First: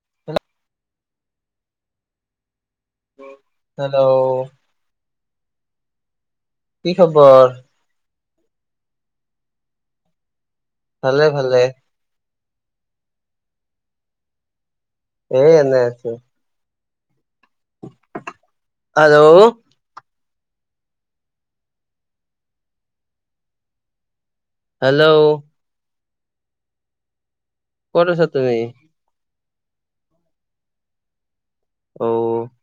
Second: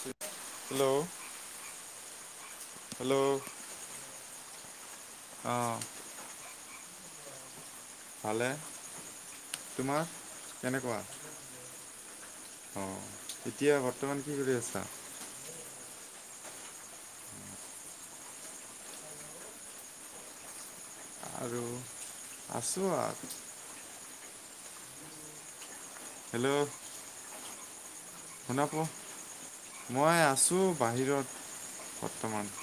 Hello hello অ hello কি খবৰ? ভালে। তোমাৰ ভালে ভালে। অ। এতিয়া বৰ্তমান কি কৰি আছা? এ, এনে আছো। হেল্ল'। আৰু, আছো আ। হেল্ল'। হেল্ল'। ক'ত আছা তুমি? শুনা পো মই আছো বাহিৰত। বৰ্তমান।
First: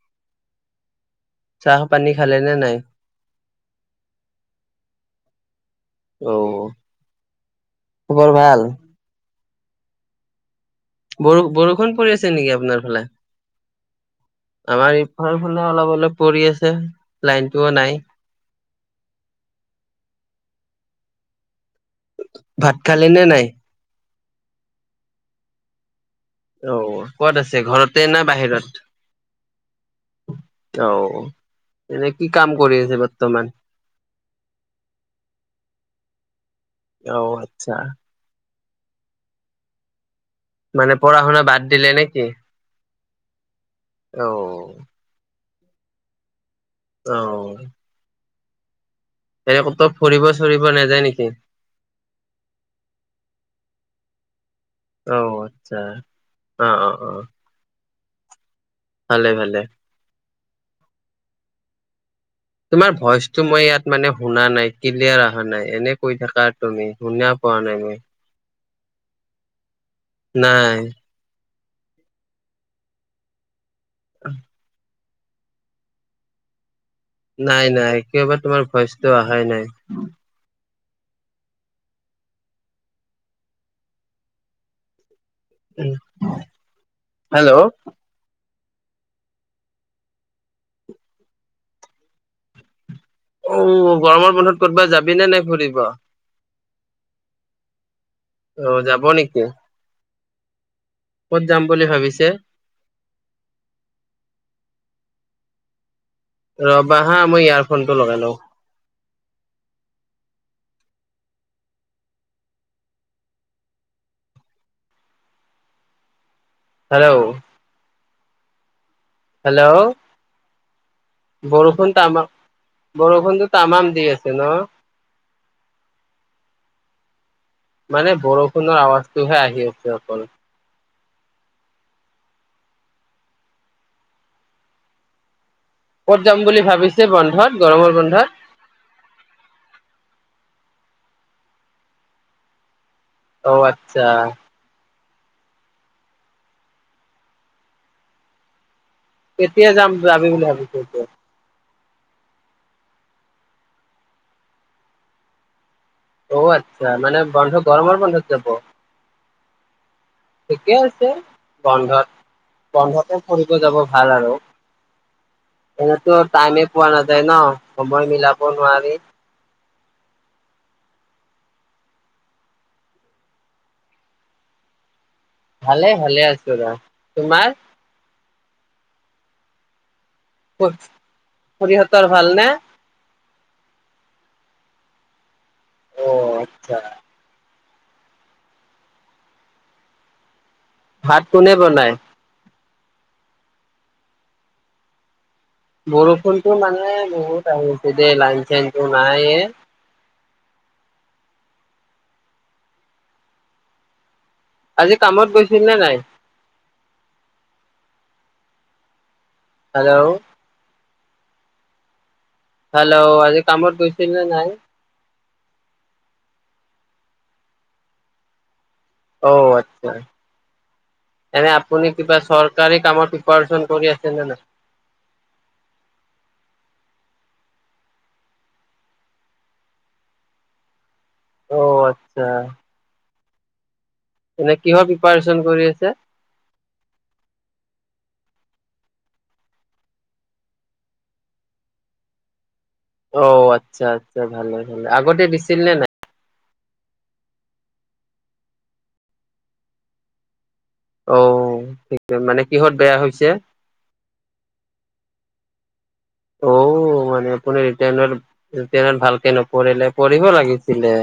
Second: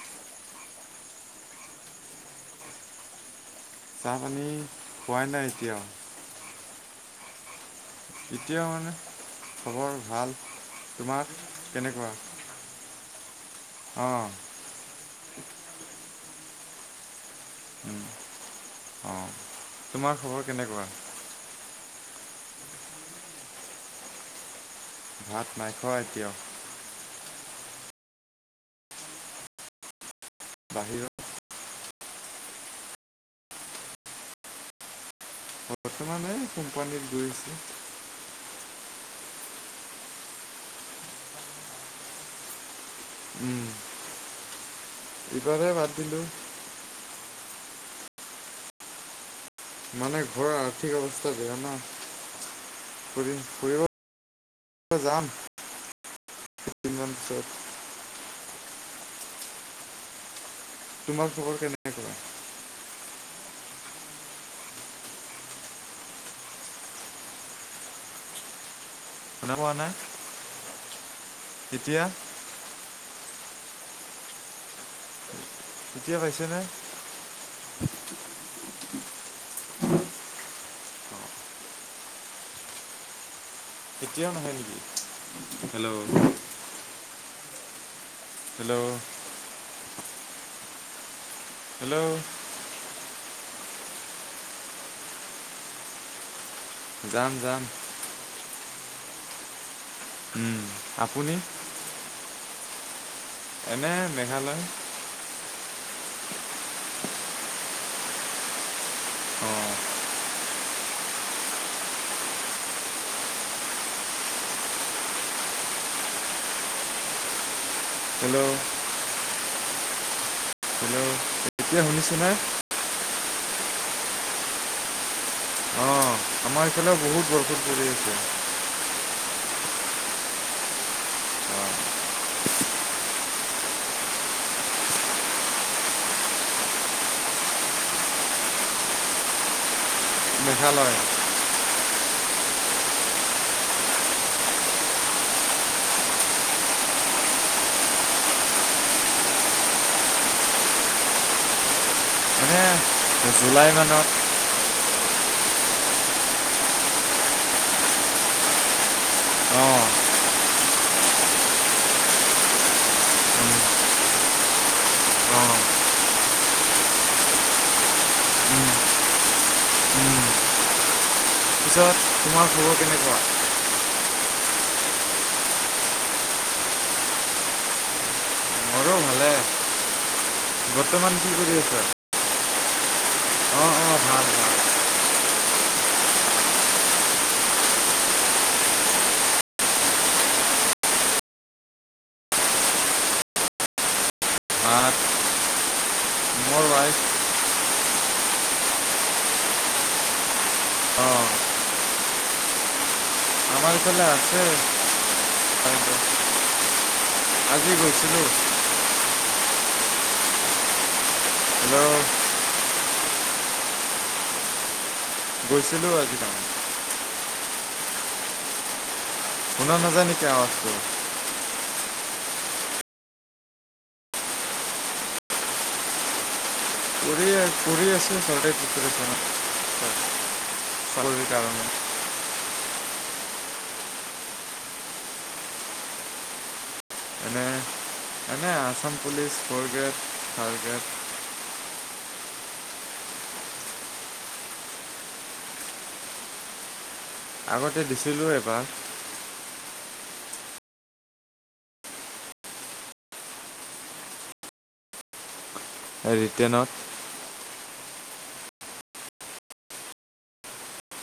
চাহ-পানী খালে নে নাই? চাহ-পানী খোৱাই নাই এতিয়াও। অ অ খবৰ ভাল এতিয়া মানে খবৰ ভাল। তোমাৰ বৰ বৰষুণ কেনেকুৱা পৰি আছে নেকি আপোনাৰ ফালে? অঁ আমাৰ এইফালৰ ফালে-অলপ। পৰি আছে। লাইনটোও নাই অ তোমাৰ খবৰ কেনেকুৱা? ভাত খালে নে নাই? ভাত নাইখোৱা এতিয়াও। অহ, ক'ত আছে ঘৰতে না বাহিৰত? বাহিৰত তেওঁ এনে কি কাম কৰি আছে বৰ্তমান। বৰ্তমানে কোম্পানীত অ গৈ আছোঁ আচ্ছা মানে পঢ়া-শুনা বাদ দিলে নেকি? অ। ইবাৰে বাদ দিলোঁ অ। এনে ক'তো মানে, ফুৰিব ঘৰ চুৰিব আৰ্থিক নাযায় নেকি অৱস্থা বেয়া নহ। ফুৰি ফুৰিব যাম অ' আটচ্ছা। অ' অ' তিনিজন অ'। পিছত ভালে ভালে। তোমাৰ খবৰ কেনেকুৱা? তোমাৰ ভইচটো মই ইয়াত মানে শুনা নাই ক্লিয়াৰ অহা নাই এনে কৈ থাকা তুমি শুনা পোৱা নাই মই শুনা পোৱা নাই নাই এতিয়া। [unintelligible] এতিয়া পাইছে নে। নাই নাই একেবাৰে তোমাৰ ভয়চ কোৱা? নাই নাই। কেতিয়াও নহয় নেকি? হেল্ল' হেল্ল' হেল্ল' হেল্ল' উম গৰমৰ বন্ধত কৰ'বা যাবি নে নাই ফুৰিব? যাম যাম। অ যাব নেকি? উম। আপুনি ক'ত যাম বুলি ভাবিছে? এনে মেঘালয়। ৰবাহা মই ইয়াৰফোনটো লগাই লওঁ। অ। হেল্ল' হেল্ল' হেল্ল' হেল্ল' এতিয়া বৰষুণ তামাম। শুনিছেনে বৰষুণটোো তামাম দি আছে ন। অ আমাৰ ইফালে বহুত বৰ মানে বৰষুণৰ আৱাজটোহে আহি আ আছে অকল। উম। ক'ত যাম বুলি ভাবিছে বন্ধত গৰমৰ বন্ধত? মেঘালয়। অঔ আচ্ছা। কেতিয়া যাম যাবি বুলি ভাবিছো এতিয়া? মানে জুলাই মানত। অ আচ্ছা মানে বন্ধ গৰমৰ বন্ধত যাব। অঁ। ঠিকে আছে বন্ধত বন্ধতে ফুৰিব যাব ভাল আৰু অঁ এনেতো টাইমে পোৱা নাযায় ন সময় মিলাব উম, নোৱাৰি। উম। পিছত তোমাৰ খবৰ কেনেকুৱা? ভালে ভালে আছো ৰ, তোমাৰ? মৰো ভালে। বৰ্তমান কি কৰি আছা খুৰিহতৰ ভাল নে? অঁ অঁ ভাল ভাল। অ আচ্ছা। ভাত কোনে বনাই? ভাত বৰষুণতটো মোৰ মানে ৱাইফ বহুত আহিছে দেই লাইন চনটো নাইয়ে। অঁ আমাৰ ফালে আজি কামত গৈছিল নে নাই? [inaudible] হেল্ল' হেল্ল' হেল্ল', আজি কামত গৈছিল নে নাই? গৈছিলো আজি কামত। অ', শুনা আচ্ছা, নাযায় নেকি আৱাজটো এনে আপ আপুনি কিবা চৰকাৰী কামৰ প্ৰিপাৰেচন কৰি আছেনে নাই? কৰিয়ে আছ-কৰি আছো, চৰকাৰী কাৰণে চাকৰিৰ অ', আচ্ছা। এনে কিহৰ প্ৰিপাৰেচন কৰি আছে? এনে, এনে Assam police, fourth grade, third grade অ', আচ্ছা আচ্ছা, ভালেই ভালেই, আগতে দিছিল নে নাই? আগতে দিছিলো এবাৰ। অ', সি কে মানে কিহত বেয়া হৈছে? ৰিটেনত। তেনত-ৰিতেনত ভালকে নপৰিলে, পৰিব লাগিছিলে।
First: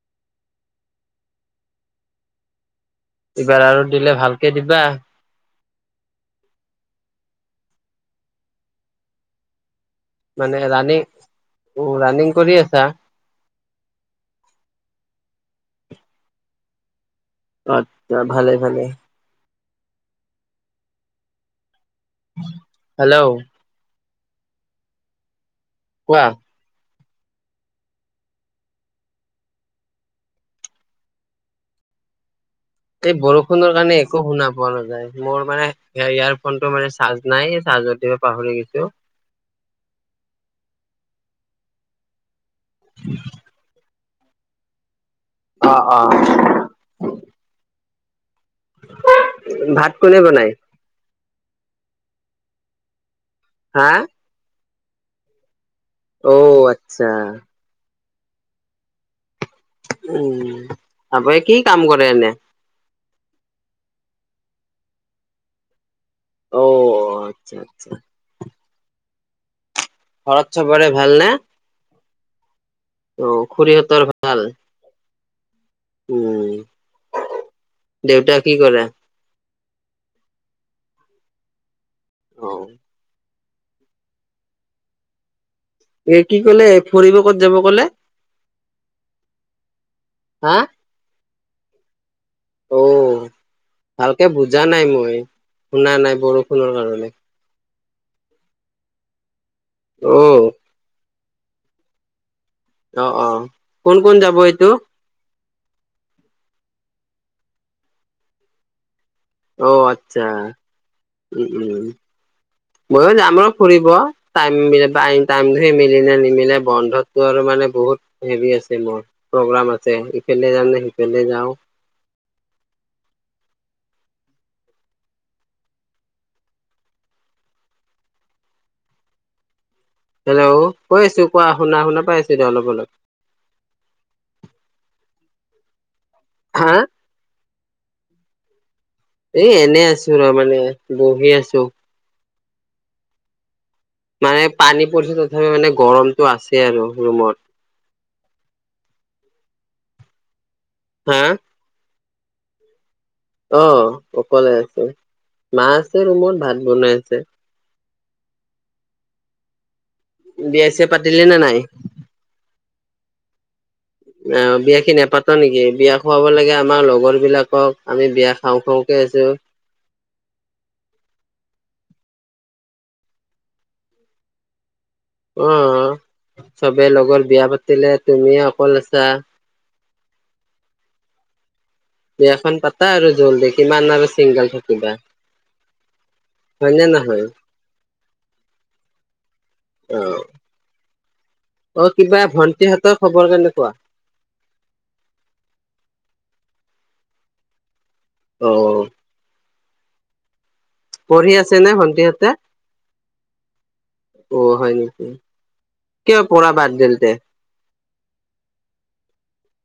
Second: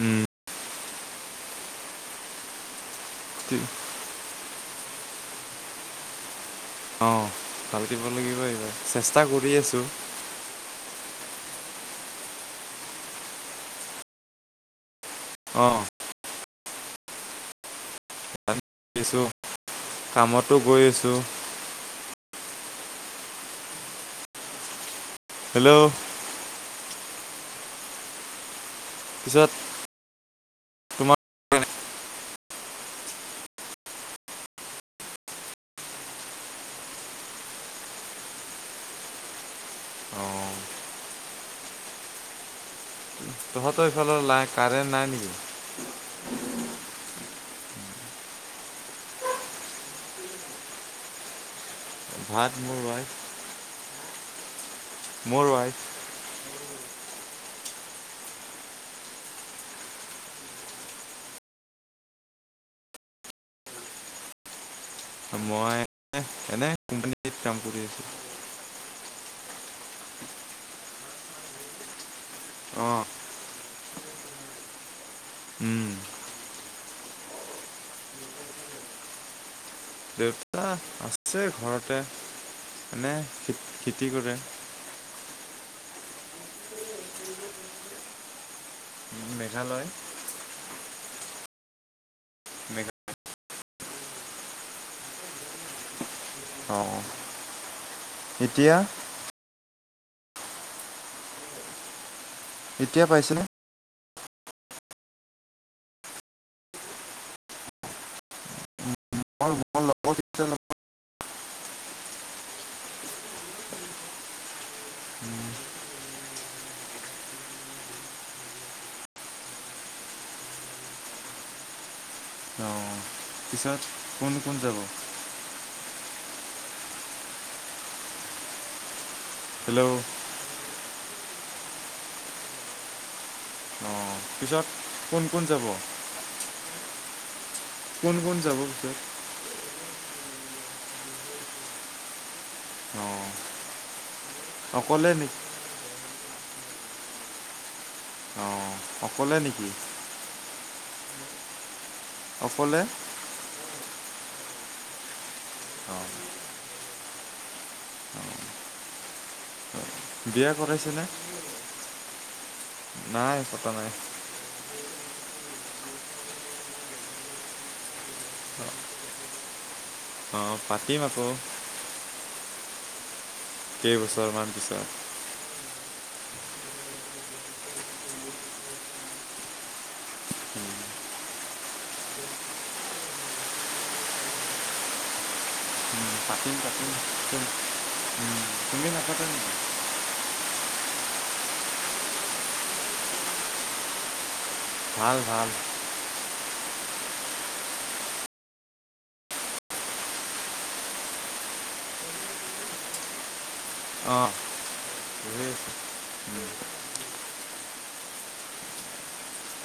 উম। এইবাৰ আৰু দিলে ভাল কে দিবা। ভালকে দিব লাগিব এইবাৰ, চেষ্টা কৰি আছো। মানে ৰানিং, ও ৰাণিং কৰি আছা? অ'। আত্ছা, ভালে ভালে। দিছোঁ কামতো গৈ আছোঁ। হেল্ল' হেল্ল' কোৱা? য'ত এই বৰষুণৰ কাৰণে একো শুনা পোৱা নাযায়, মোৰ মানে, ইয়াৰ-ইয়াৰফোনটো মানে চাৰ্জ নাই, চাৰ্জত দিব পাহৰি গৈছো। অঁ [unintelligible] তহঁতৰ এইফালৰ লা, কাৰেণ্ট নাই নেকি? অ' অ'। ভাত কোনে বনায়? ভাত মোৰ উৱাইফ। হা? মোৰ উৱাফ। অ', আচ্ছা। উম, আপুনি কি কাম কৰে এনে? মই অ এনেই, কোম্পানীত আচ্ছা কাম কৰি আচ্ছা আছোঁ। ঘৰত চবৰে ভাল নে? অ'। খুৰীহঁতৰ ভাল? উম, উম, দেউতাই কি কৰে? দেউতা আছে ঘৰত তে অ মানে খেতি কৰে এ, কি ক'লে? ফুৰিব ক'ত যাব ক'লে? মেঘালয়। হা মেঘা অ', ভালকে বুজা নাই মই, শুনা নাই বৰষুণৰ অঁ কাৰণে। এতিয়া অ' এতিয়া অ অ পাইছেনে? কোন, কোন যাব এইটো? মোৰ মোৰ অ', লগৰ আতচ্ছা কেইটা উম, উম ময়ো যাম আৰু ফুৰিব, টাইম-মি-টাইম, টাইম মিলিলে নে, নিমিলে বন্ধত আৰু মানে বহুত হেৰি আছে মোৰ প্ৰগ্ৰাম আছে, ইফালে যাম নে, সিফালে যাওঁ। লগ- অঁ পিছত কোন কোন যাব হেল্ল' হেল্ল' কৈ আছোঁ, কোৱা শুনা, শুনা পাই আছোঁ দিয়া অলপ, অলপ। অঁ পিছত কোন, কোন যাব? হা কোন, কোন যাব পিছত? এই, এনে আছো ৰ, মানে বহি আছোঁ। অ'। মানে পানী পৰিছে তথাপি মানে গৰমটো আছ চে আৰু ৰুমত অঁ অকলে নেকি? হা অকলে? অ', অকলে আছোঁ। মা আছে অঁ ৰুমত, ভাত বনাই আছে। বিয়া, চিয়া পাতিলে নে নাই? নাই নাই অ', বিয়া কি নেপাত নেকি? বিয়া খুৱাব লাগে আমাৰ লগৰবিলাকক আমি বিয়া খাওঁ, খাওঁকে আছোঁ। অ', পাতিম আকৌ। কেইবছৰমান পিছত। অ', চবে লগৰ বিয়া পাতিলে, তুমি অকল আছা। উম, বিয়াখন পাতা আৰু জলদি কিমান আৰু চিংগল থাকিবা? পাতিম, হয় নে পাতিম নহয় [unintelligible] তুমি নাপাতা নেকি? অ অ', কিবা ভণ্টিহঁতৰ খবৰ কেনেকুৱা? ভাল, ভাল। অ' পঢ়ি আছে নে, ভন্টিহঁতে? অঁ অ', হয়, নে বুজি আছোঁ কিয় পঢ়া বাদ দিলে?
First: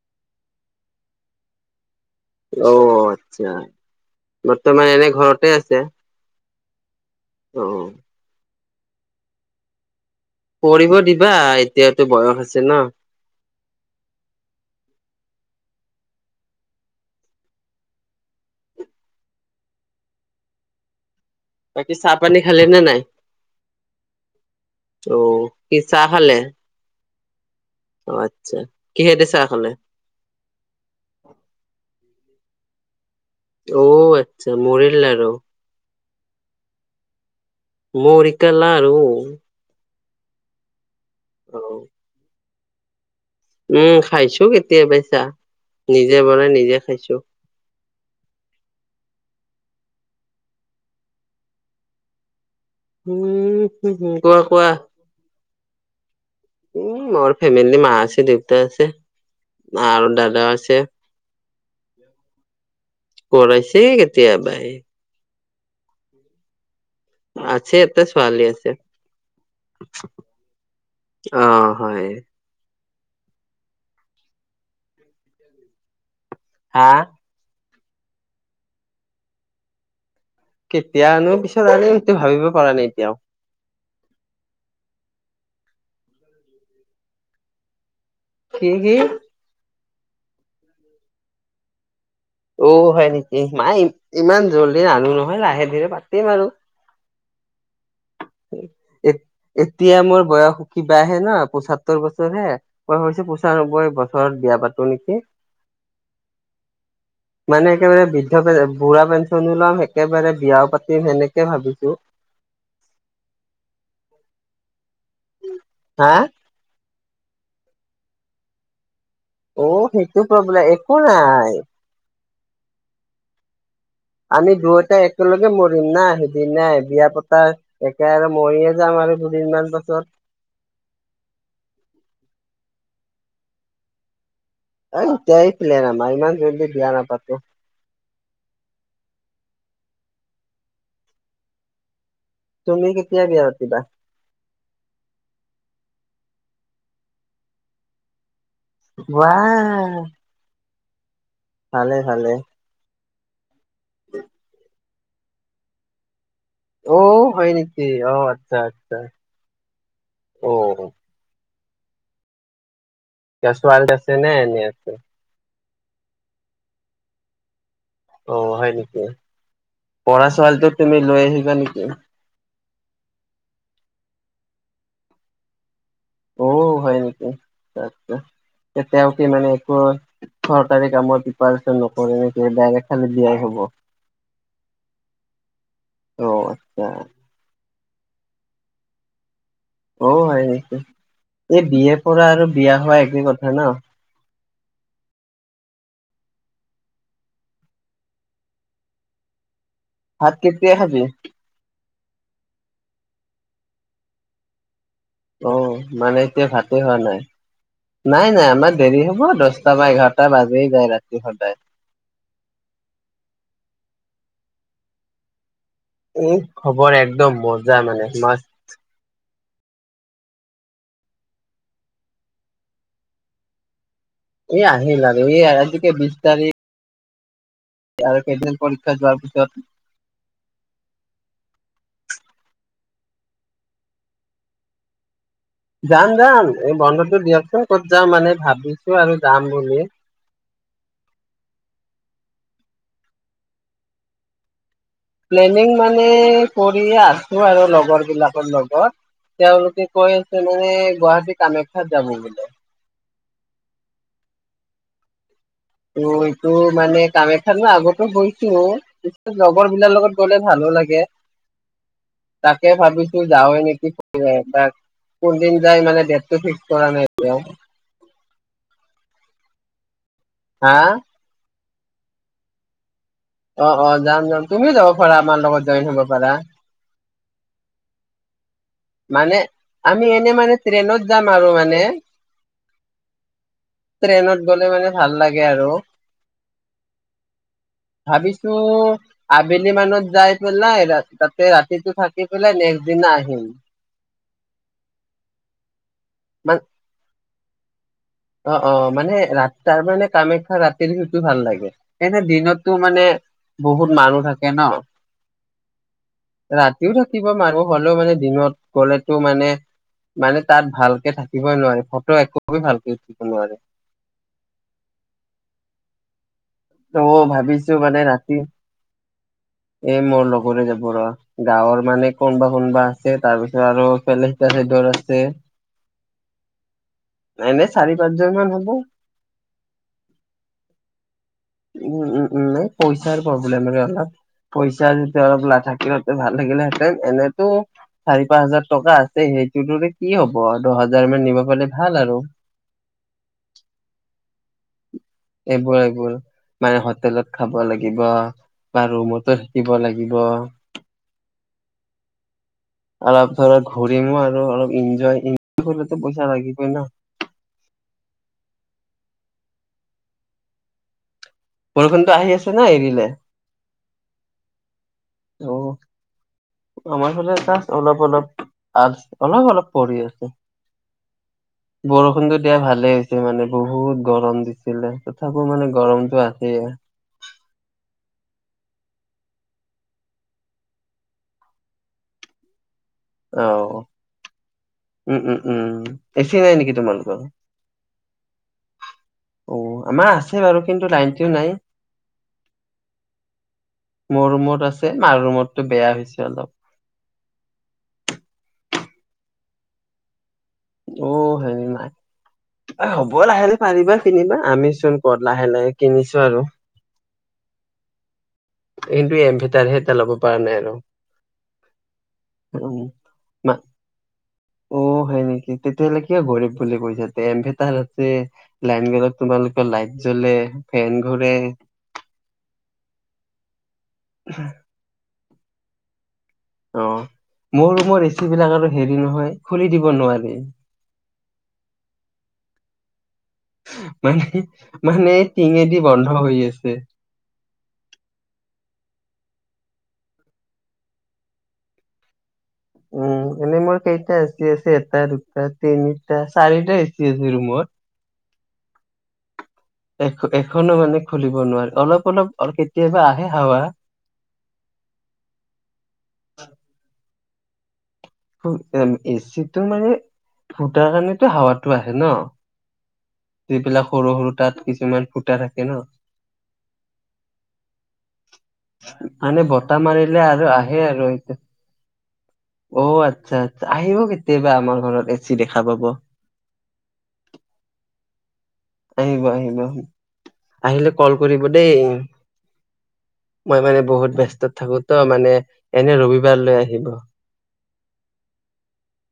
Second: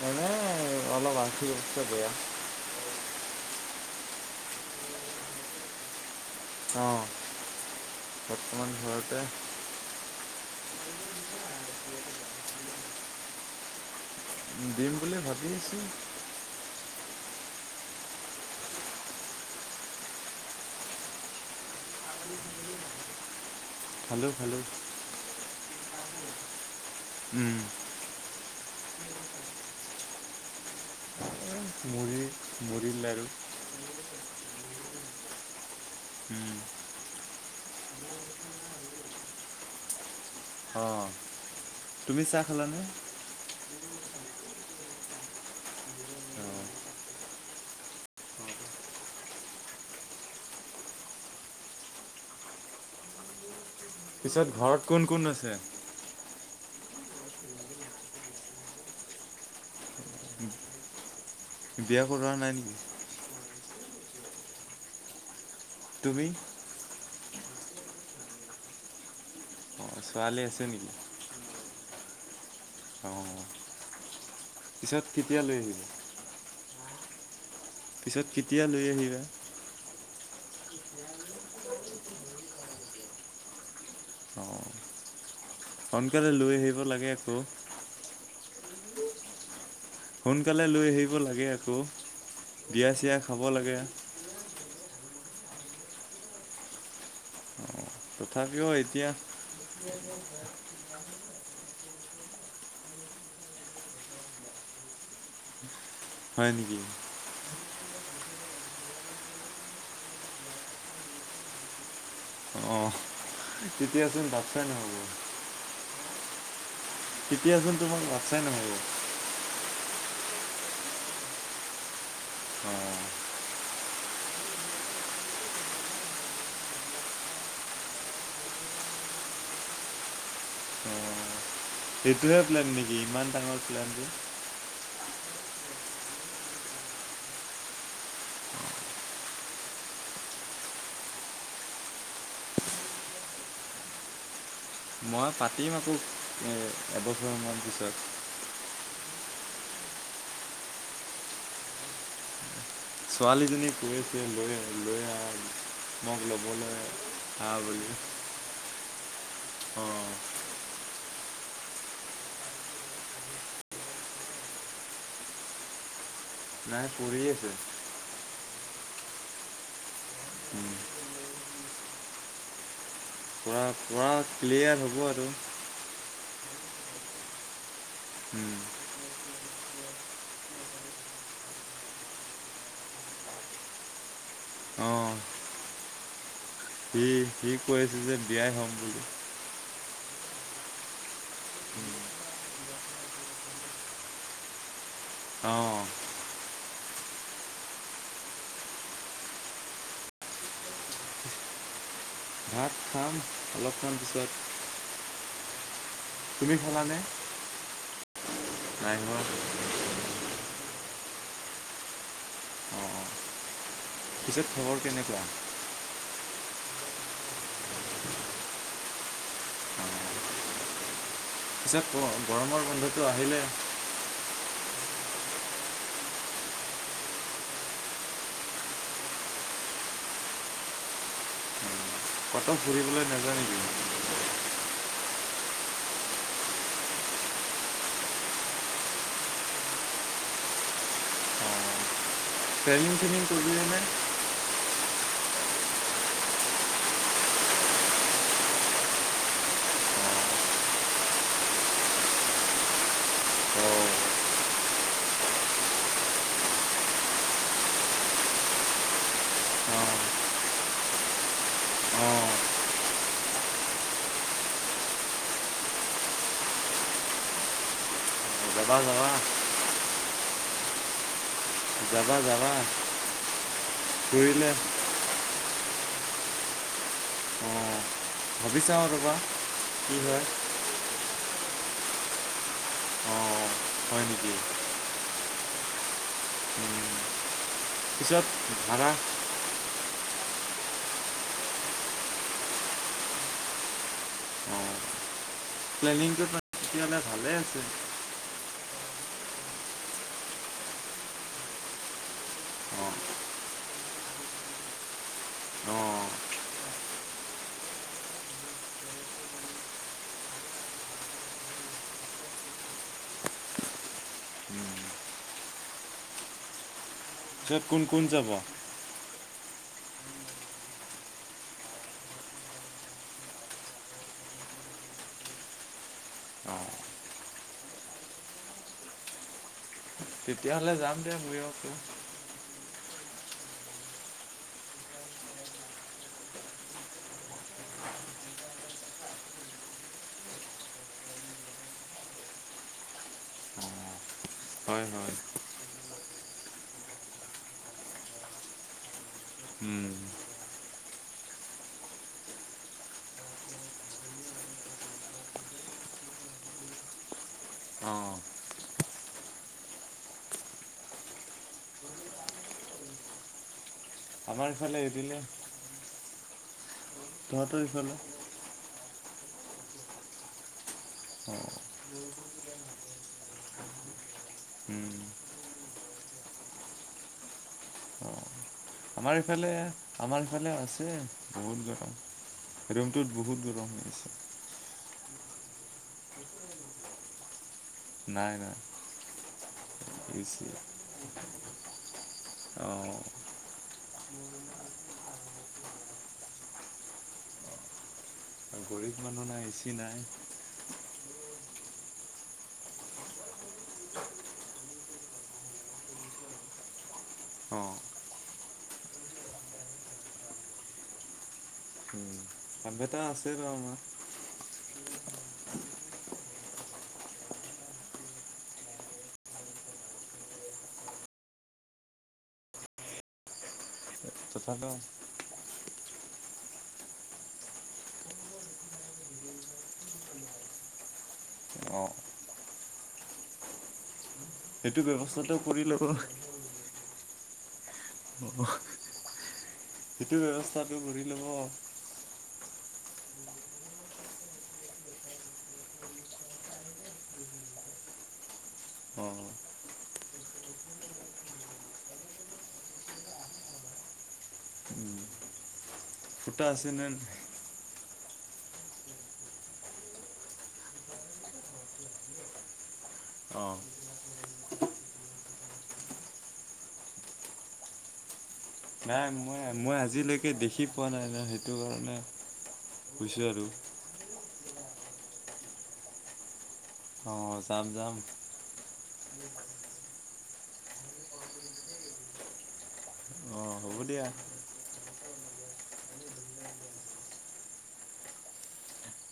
এনে অলপ আৰ্থিক অৱস্থা বেয়া। অঁ আচ্ছা বৰ্তমান এনে ঘৰতে আছে। অঁ। ঘটে। কৰিব দিবা এতিয়াতো বয়স আছে ন। দিম বুলি ভাবি আছো। বাকি চাহ পানী খালে নে নাই? খালো খালো। অ কি চাহ খালে? আত্ছা। কিহে দি চাহ খালে? মুড়ি মুড়ি লাড়ু। অঁ আচ্ছা মুড়ী লাড়ু। উম। মুড়ি কা লাৰু। অঁ। অঁ। তুমি চাহ খালানে? উম খাইছো কেতিয়াবাই চাহ নিজে বনাই নিজে খাইছো। উম। হম হম কোৱা পিছত কোৱা ঘৰত কোন কোন আছে? উম মোৰ ফেমিলি মা আছে দেউতা আছে আৰু দাদা আছে। বিয়া কৰোৱা নাই নেকি? কৰাইছে কেতিয়াবাই। তুমি? আছে এটা ছোৱালী আছে। অঁ ছোৱালী আছে অ হয়। অ পিছত কেতিয়া লৈ আহিবা? হা পিছত কেতিয়া লৈ আহিবা? কেতিয়া আনো পিছত আনিম এইটো ভাবিব পৰা নাই এতিয়াও। অঁ সোনকালে লৈ আহিব লাগে আকৌ। কি কি? সোনকালে লৈ আহিব লাগে আকৌ। অ বিয়া হয় চিয়া নেকি খাব লাগে নাই ইমান জল্দি আনি নহয় লাহে ধীৰে পাতিম আৰু। তথাপিও এতিয়া এত এতিয়া মই বয়স কিবাহে না পচত্তৰ বছৰ হে, মই ভাবছো পঁচানব্বৈ বছৰত বিয়া পাতো নেকি? হয় নেকি? মানে একেবাৰে বৃদ্ধ পে বুঢ়া পেঞ্চনো লম একেবাৰে বিয়াও পাতিম সেনেকে ভাবিছো। অ', তেতিয়াচোন বাটচাই নহ'ব। হা তেতিয়াচোন তোমাৰ বাটচায়ে নহ'ব। অ', সেইটো প্ৰব্লেম একো নাই। অ' আমি দুয়োটা একেলগে মৰিম না, সিদিনাই বিয়া পতা একে আৰু মৰিয়ে যাম আৰু দুদিনমান পাছত। সেইটোহে প্লেন নেকি? ইমান ডাঙৰ প্লোনটো অ', [unintelligible] প্লেন আমাৰ, ইমান‌ জল্দি বিয়া নাপাতোঁ। তুমি কেতিয়া বিয়া পাতিবা? মই পাতিম আকৌ, এ, এবছৰ মান পিছত ৱা ভালে, ভালে। ছোৱালীজনী কৈ আছে লৈ আহ, লৈ আহ মোক ল'ব অ', হয়, নেকি? অ', আতচ্ছা। [unintelligible] অঁ অ' [unintelligible] আছেনে? এনে আছে? নাই কৰি আছে। অ', হয়, নেকি? পঢ়া ছোৱালীতো তুমি লৈ আহিবা নি [unintelligible] [unintelligible] ক্লিয়াৰ হ'ব আৰু। অ', হয়, নেকি? আতচ্ছা, তেওঁ কি মানে চ-চৰকাৰী কামৰ প্ৰিপচন নকৰে, ডাইৰেক্ট খালী বিয়াই হ'ব, অ'। অঁ আচ্ছা [unintelligible] কৈ আছে যে, বিয়াই হ'ম বুলি। অ', হয়, নেকি? এই বি য়ে পঢ়া আৰু বিয়া হোৱা একেই কথা ন? অ' ভাত কেতিয়া খাবি? ভাত খাম অলপমান পিছত। অ'। মানে, এতিয়া তুমি ভাতেই হোৱা খালানে নাই। নাই, নাই। আমাৰ দেৰি হ'ব। দহটা বা এঘাৰটা বাজেই যায় ৰাতি হ'লে। তাই অ', পিছত খবৰ কেনেকুৱা? এই, খবৰ একদম মজা মানে, মাস্ত পিছে গ-গৰমৰ বন্ধটো আহিলেই এই আহিল, আৰু এই আজি কেই, বিশ তাৰিখ আৰু কেইদিন পৰীক্ষা যোৱাৰ পিছত উম, ক'তো ফুৰিবলৈ নেযায় নেকি? যাম যাম, এই বন্ধটো দিয়কচোন, ক'ত যাম মানে, ভাবিছো আৰু যাম বুলিয়ে। প্লেনিং-শ্লেনিং কৰিলা নে? প্লেনিং মানে, কৰি আছো আৰু লগৰ বিলাকৰ লগত, তেওঁলোকে কৈ আছে মানে গুৱাহাটী কামাখ্যাত যাব বোলে। অঁ ত', এইটো মানে কামাখ্যাত মই আগতো গৈছো, পিছত লগৰ বিলাকৰ অঁ লগত গ'লে ভালো লাগে, অঁ তাকে ভাবিছো যাওৱে নেকি, বা, কোনদিন যাই মানে ডেটটো ফিক্স কৰা নাই এতিয়াও। যাবা যাবা। হা? যাবা যাবা। অ', অ', যাম যাম, কৰিলে তুমিও যাব পাৰা আমাৰ লগত। জইন হ'ব পাৰা। উম। মানে, আমি এনে মানে ট্ৰেইনত যাম আৰু মান মানে অঁ হয় নেকি ট্ৰেইনত গ'লে মানে ভাল লাগে আৰু, উম, পিছত ভাবিছো ভাড়া আবেলি মানত যাই পেলাই, তাতে ৰাতিটো থাকি পেলাই, নেক্সট দিনা আহিম। অঁ প্লেনিংটো মান পতিললে ভালে আছে [unintelligible] অ' অ', মানে ৰাতি তাৰ মানে কামাখ্যা ৰাতিৰ ভিউটো ভাল লাগে। এনে দিনততো অঁ মানে বহুত মানুহ থাকে ন। অ'। ৰাতিও থাকিব মাৰব পাৰলো, হ'লেও মানে দিনত গ'লেতো মানে, মানে তাত ভালকে থাকিবই নোৱাৰে, ফটো একপিও ভালকে উঠ ঠিব নোৱাৰে। ত', পিছত ভাবিছো কোন মানে কোন যাব ৰাতি এ মোৰ লগৰে যাব ৰ, গাঁৱৰ মানে কোনবা কোনবা আছে, তাৰ পিছত আৰু ইফালে সিফালে ঘৰ আছে। এনেই চাৰি পাঁচজন মান হ'ব। তেতিয়া হ'লে যাম। দিয়া ময়ো আকৌ। উম উম-উম। পইচাৰ প্ৰব্লেম মানে অলপ, পইচা যেতিয়া লা-থাকিলে হয় ভাল লাগিলে হেঁতেন, এনেইটো চাৰি পাঁচ হাজাৰ টকা আছে, সেইটোদিৰে কি হ'ব আৰু, দহ হাজাৰ মান নিব পাৰিলে ভাল আৰু। হয় হয়। এইবোৰ এইবোৰ, মানে হোটেলত খাব লাগিব, বা ৰুমতে থাকিব উম, লাগিব অলপ ধৰ ঘূৰিমো আৰু অলপ এনজয়-এনজয় কৰিলেতো পইচা লাগিবই ন। অঁ বৰষুণটো আহি আছে না এৰিলে? আমাৰফালে অ'। আমাৰ ফালে জাছ তহঁতৰ ইফালে অলপ অলপ আছ অলপ অলপ পৰি আছে, অঁ বৰষুণতো দিয়া ভালে হৈছে মানে, বহুত গৰম দিছিলে, উম, তথাপিও মানে গৰমটো আছেই। অঁ আমাৰ এইফালে, আমাৰ এইফালে আছে, বহুত গৰম ৰুমটোত বহুত গৰম অ', হৈ আছে। উম, উম, উম, এ, চি, নাই নেকি তোমালোকৰ? নাই, নাই। অ' আমাৰ ইচ আছে, বাৰু কিন্তু লাইনটো নাই। অ', মোৰ ৰুমত আছে, মাৰ ৰুমৰটো বেয়া, হৈছে অলপ। গৰীব মানুহ নাই, এ, চি নাই। অ, হেৰি নাই, অ, হ'ব লাহে, লাহে পাৰিবা, কিনিবা, আমিচোন, ক'ত লাহে, লাহে কিনিছো, আৰু। অ' কিন্তু, এম ভেটাৰ, এটা লব, পৰা নাই আৰু। উম, ইন উম, ভেটাৰ, আছে ৰ, আ অ' হয়, নেকি তেতিয়াহলে কিয় গৰব বুলি কৈ থাকে তে, এমভেটাৰ আছে, লাইন গীলত তোমালোকৰ লাইট জ্বলে, ফেন ঘৰে। তথাপিও অ, মোৰ ৰুমৰ, এচি বিলাক আৰু হেৰি নহয়, খুলি দিব নোৱাৰি। অ' [inaudible] মানে, সেইটো মানে ব্যৱস্থাটো কৰি টিঙেদি ল'ব। বন্ধ হৈ আছে। সেইটো ব্যৱস্থাটো কৰি লব। উম, এনেই মোৰ কেইটা, এচি আছে, এটা, দুটা তিনিটা, চাৰিটা, এচি আছে ৰুমত। অঁ এখনো মানে খুলিব নোৱাৰি, অলপ, অলপ কেতিয়াবা আহে হাৱা। ফুটা আছে, নে ফো, এচিটো মানে, ফুটাৰ কাৰণেতো হাৱাতটো আহে ন। নাই? যিবিলাক সৰু, সৰু, তাত কিছুমান ফুটা থাকে, ন। নাই মই মানে, মই বতাহ মাৰিলে, আজিলৈকে আৰু দেখি আহে, পোৱা নাই আৰু ন সেইটো, কাৰণে অ, কৈছোঁ আচ্ছা, আৰু। আচ্ছা আহিব কেতিয়াবা আমাৰ ঘৰত এ, চি দেখা পাব। অ, যাম, যাম। আহিবা, আহিবা, অ। আহিলে, কল কৰিব দেই। অ', মই হ'ব মানে দিয়া বহুত ব্যস্তত, থাকো তো মানে- এনে ৰবিবাৰলৈ, আহিব।